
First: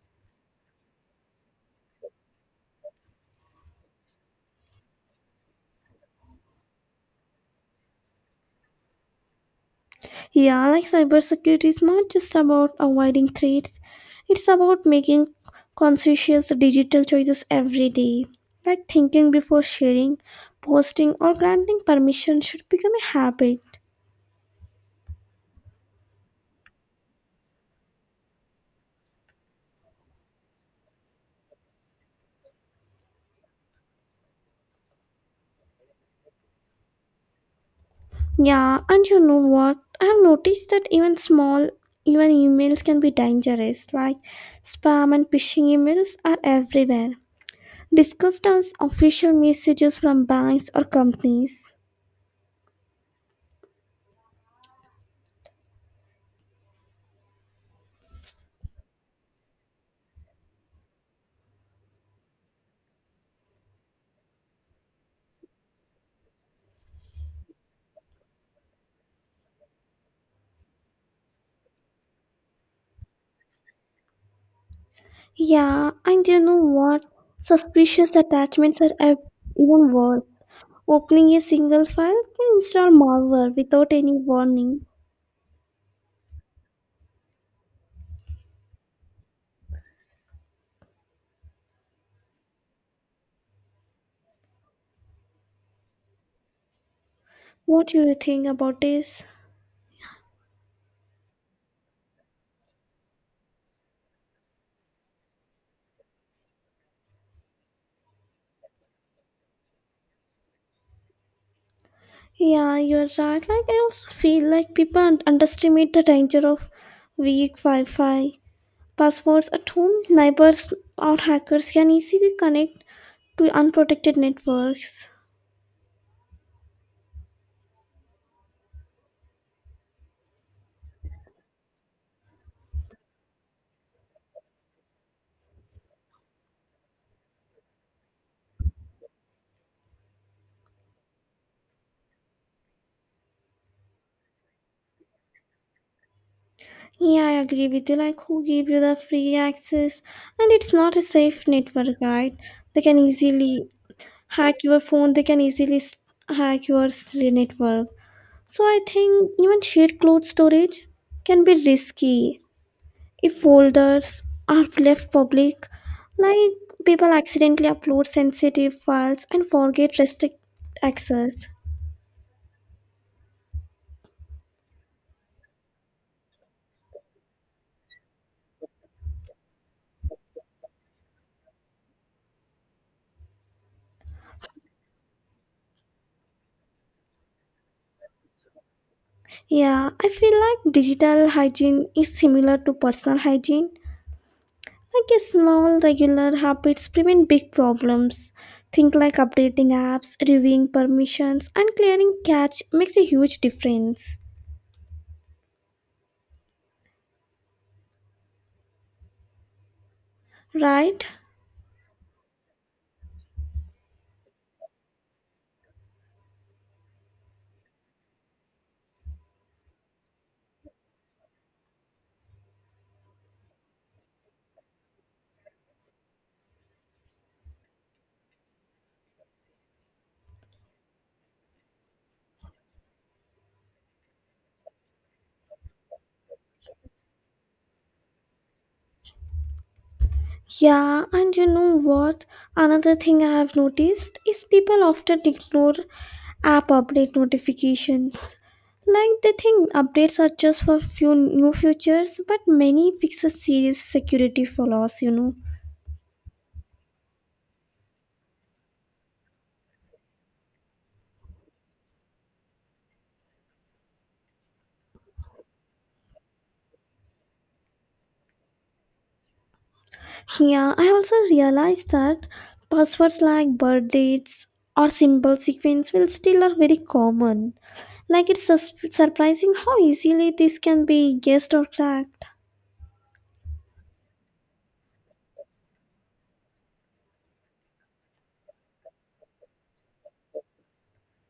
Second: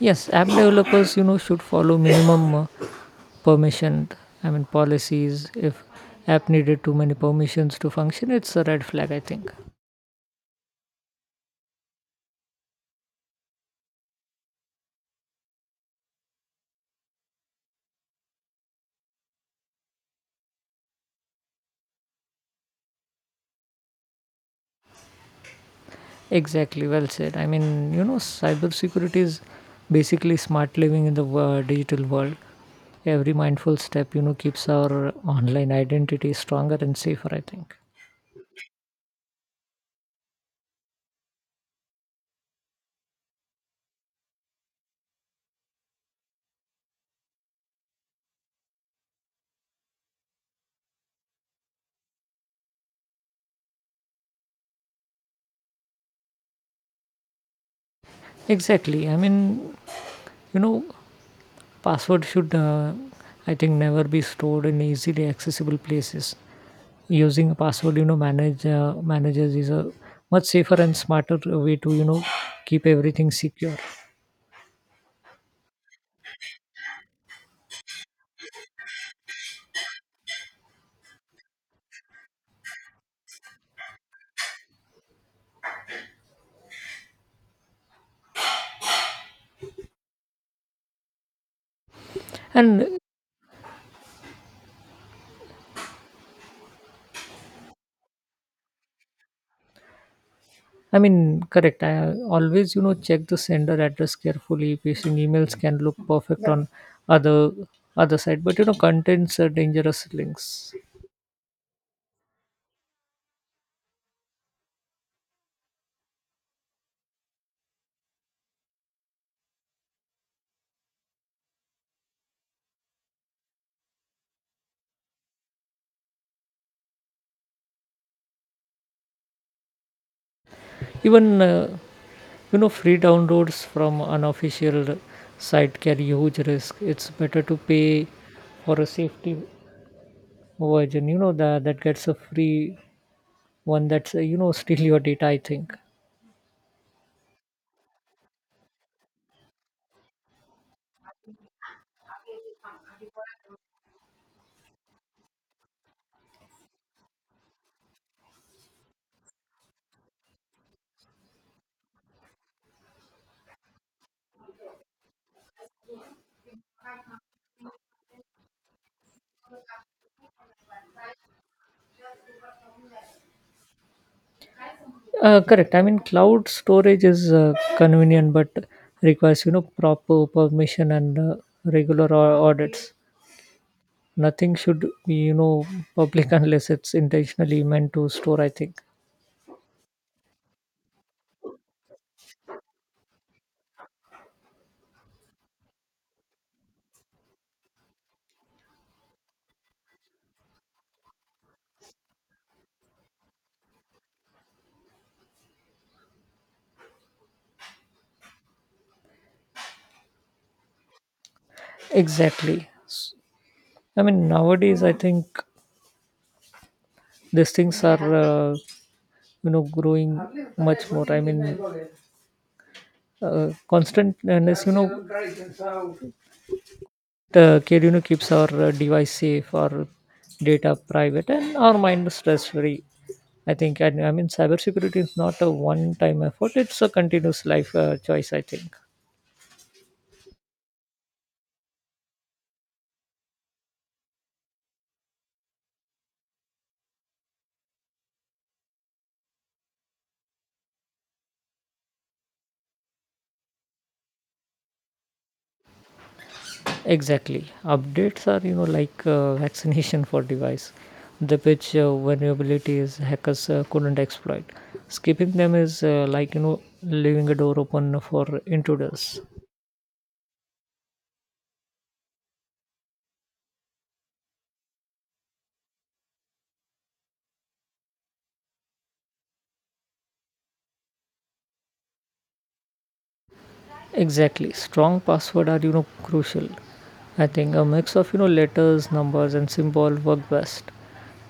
S2: Yes, app developers, should follow minimum permission, I mean policies. If app needed too many permissions to function, it's a red flag, I think.
S1: Yeah, like cybersecurity is not just about avoiding threats, it's about making conscientious digital choices every day. Like thinking before sharing, posting, or granting permission should become a habit.
S2: Exactly, well said. I mean, cybersecurity is basically smart living in the digital world. Every mindful step, keeps our online identity stronger and safer, I think.
S1: Yeah, and you know what? I have noticed that even small, even emails can be dangerous. Like spam and phishing emails are everywhere, discussed as official messages from banks or companies.
S2: Exactly. I mean, you know password should I think never be stored in easily accessible places. Using a password, managers is a much safer and smarter way to, keep everything secure.
S1: Yeah, and you know what? Suspicious attachments are even worse. Opening a single file can install malware without any warning.
S2: And
S1: What do you think about this?
S2: I mean correct. I always, check the sender address carefully. Phishing emails can look perfect on other other side, but contains dangerous links.
S1: Yeah, you're right. Like I also feel like people underestimate the danger of weak Wi-Fi passwords at home. Neighbors or hackers can easily connect to unprotected networks.
S2: Even free downloads from unofficial site carry huge risk. It's better to pay for a safety version, that gets a free one that's steal your data, I think.
S1: Yeah, I agree with you. Like, who gave you the free access? And it's not a safe network, right? They can easily hack your phone, they can easily hack your network. So, I think even shared cloud storage can be risky if folders are left public. Like, people accidentally upload sensitive files and forget restrict access.
S2: Correct. I mean cloud storage is convenient but requires, proper permission and regular audits. Nothing should be, public (laughs) unless it's intentionally meant to store, I think.
S1: Yeah, I feel like digital hygiene is similar to personal hygiene. I guess small regular habits prevent big problems. Think like updating apps, reviewing permissions, and clearing cache makes a huge difference, right?
S2: Exactly. I mean nowadays I think these things are growing much more, I mean constant and the kid, keeps our device safe, our data private, and our mind stress free. I think, and I mean, cybersecurity is not a one time effort, it's a continuous life choice, I think.
S1: Yeah, and you know what? Another thing I have noticed is people often ignore app update notifications. Like they think updates are just for few new features, but many fixes serious security flaws, you know.
S2: Exactly. Updates are, like (laughs) vaccination for device. The pitch vulnerabilities hackers couldn't exploit. Skipping them is like, leaving a door open for intruders.
S1: Yeah, I also realized that passwords like birth dates or symbol sequence will still are very common. Like it's surprising how easily this can be guessed or cracked.
S2: Exactly. Strong password are, crucial. I think a mix of, letters, numbers and symbol work best.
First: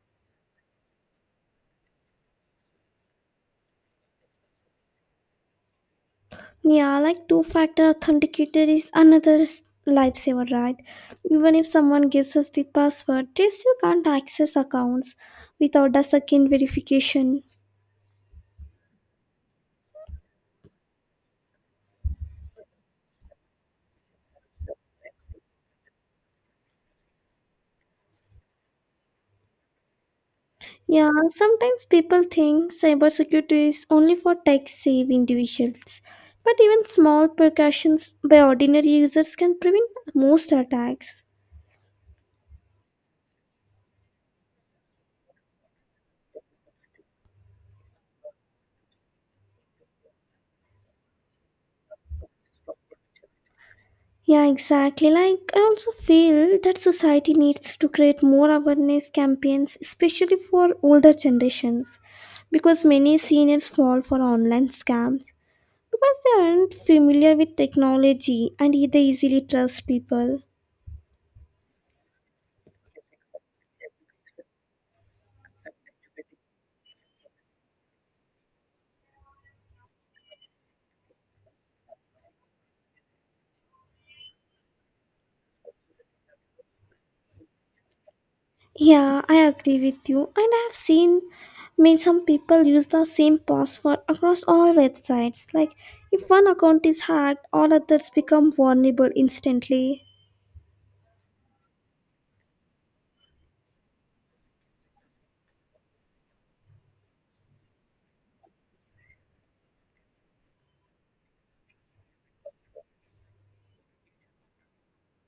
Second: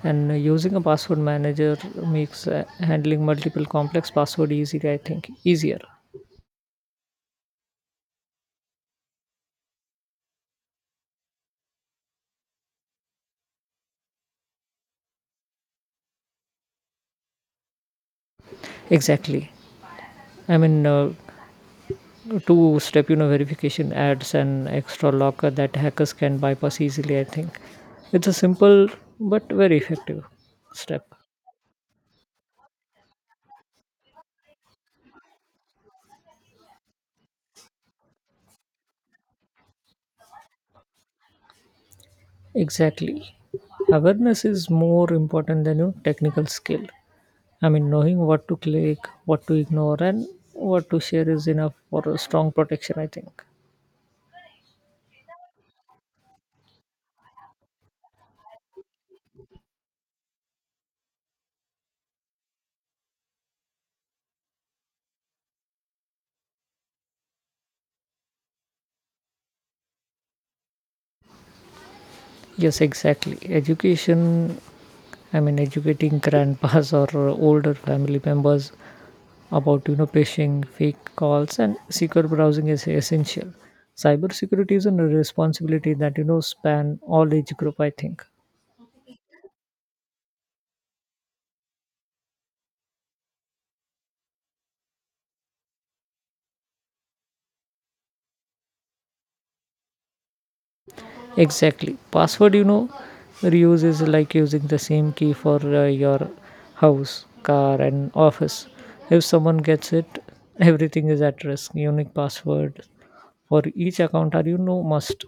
S2: And using a password manager makes handling multiple complex password easy, I think, easier.
S1: Yeah, like two-factor authenticator is another lifesaver, right? Even if someone guesses the password, they still can't access accounts without a second verification.
S2: Exactly. I mean, two step, verification adds an extra locker that hackers can bypass easily, I think. It's a simple but very effective step.
S1: Yeah, sometimes people think cybersecurity is only for tech savvy individuals, but even small precautions by ordinary users can prevent most attacks.
S2: Exactly. Awareness is more important than your technical skill. I mean, knowing what to click, what to ignore, and what to share is enough for a strong protection, I think.
S1: Yeah, exactly. Like, I also feel that society needs to create more awareness campaigns, especially for older generations, because many seniors fall for online scams because they aren't familiar with technology and they easily trust people.
S2: Yes, exactly. Education, I mean, educating grandpas (laughs) or older family members about, phishing, fake calls, and secure browsing is essential. Cybersecurity is a responsibility that, span all age group, I think.
S1: Yeah, I agree with you. And I have seen me some people use the same password across all websites. Like if one account is hacked, all others become vulnerable instantly.
S2: Exactly, password, reuse is like using the same key for your house, car and office. If someone gets it (laughs) everything is at risk. Unique password for each account are, must.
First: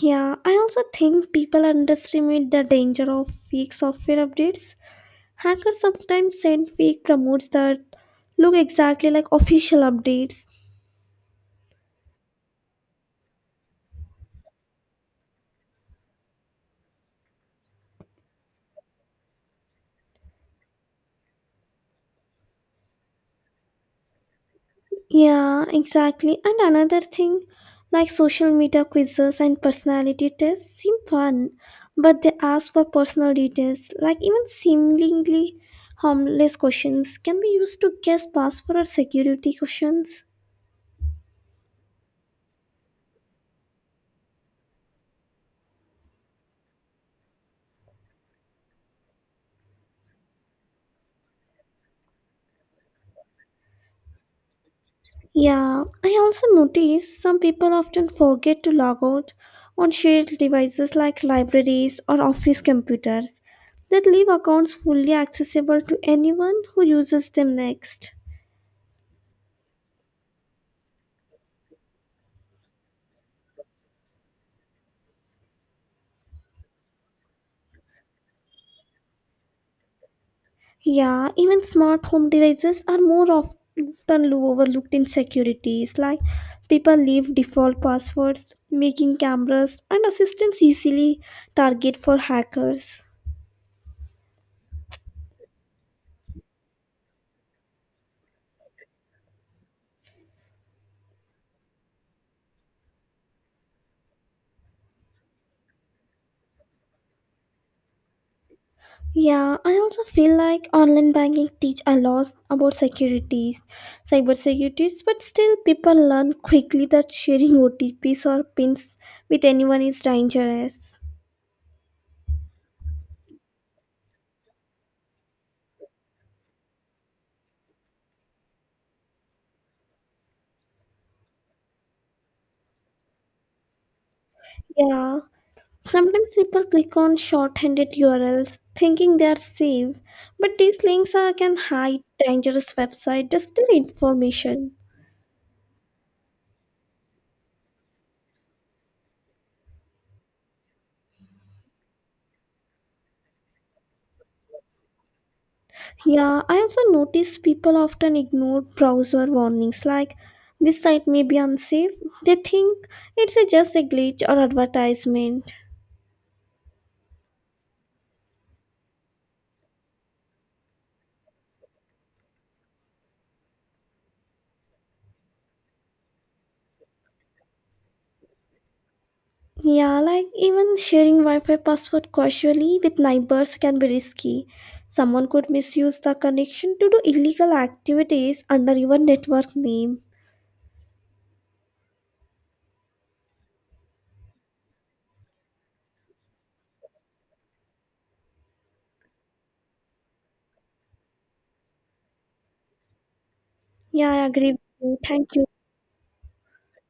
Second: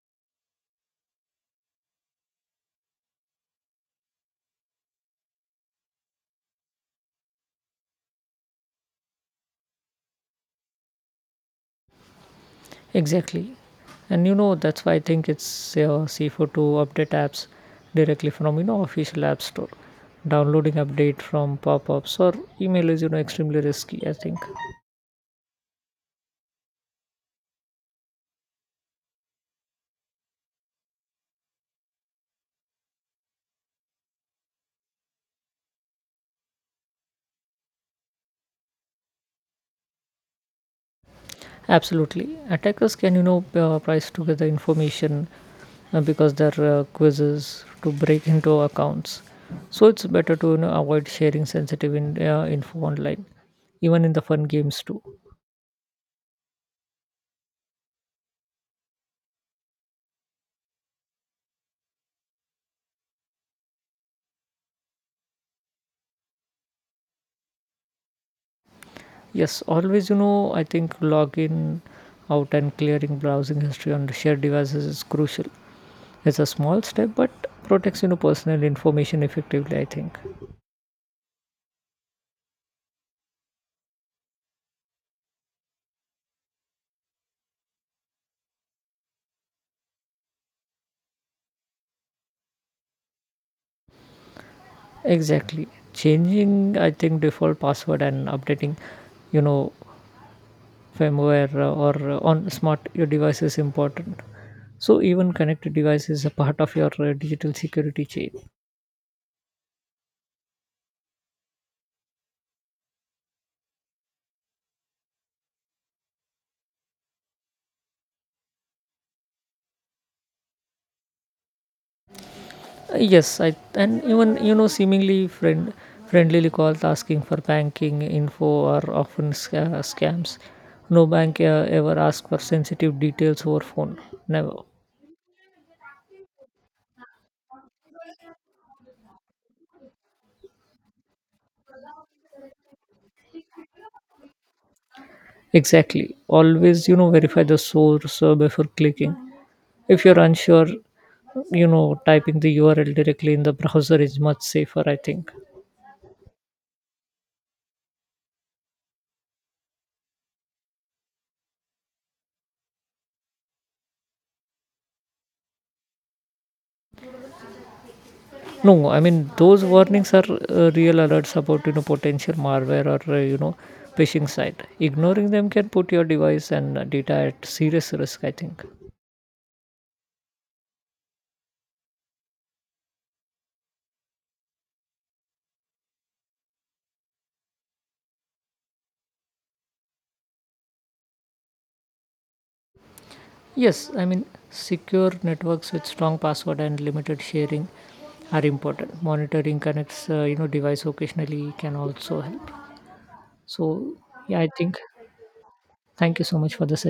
S1: Yeah, I also think people underestimate the danger of fake software updates. Hackers sometimes send fake promotes that look exactly like official updates.
S2: Exactly, and that's why I think it's safer to update apps directly from, official app store. Downloading update from pop-ups or email is, extremely risky, I think.
S1: Yeah, exactly. And another thing, like social media quizzes and personality tests seem fun, but they ask for personal details. Like even seemingly harmless questions can be used to guess password or security questions.
S2: Absolutely. Attackers can, price together information because there are quizzes to break into accounts. So it's better to, avoid sharing sensitive info online, even in the fun games too.
S1: Yeah, I also notice some people often forget to log out on shared devices like libraries or office computers that leave accounts fully accessible to anyone who uses them next.
S2: Yes, always, I think login, out, and clearing browsing history on shared devices is crucial. It's a small step, but protects, personal information effectively, I think.
S1: Yeah, even smart home devices are often overlooked in securities. Like people leave default passwords, making cameras and assistants easily target for hackers.
S2: Exactly. Changing, I think, default password and updating, you know, firmware or on smart your device is important, so even connected device is a part of your digital security chain.
S1: Yeah, I also feel like online banking teach a lot about securities, cyber securities, but still people learn quickly that sharing OTPs or pins with anyone is dangerous.
S2: Yes I, and even seemingly friendly calls asking for banking info are often scams. No bank ever asks for sensitive details over phone. Never.
S1: Yeah. Sometimes people click on short-handed URLs thinking they are safe, but these links are, can hide dangerous website that information.
S2: Exactly, always, verify the source before clicking. If you're unsure, you know typing the url directly in the browser is much safer, I think.
S1: Yeah, I also notice people often ignore browser warnings like this site may be unsafe. They think it's a, just a glitch or advertisement.
S2: No, I mean those warnings are real alerts about, potential malware or phishing site. Ignoring them can put your device and data at serious risk, I think.
S1: Yeah, like even sharing Wi-Fi password casually with neighbors can be risky. Someone could misuse the connection to do illegal activities under your network name.
S2: Yes, I mean secure networks with strong password and limited sharing are important. Monitoring connects device occasionally can also help. So
S1: Yeah, I
S2: yeah, I
S1: agree with
S2: think
S1: you. Thank you.
S2: thank you so much for the session.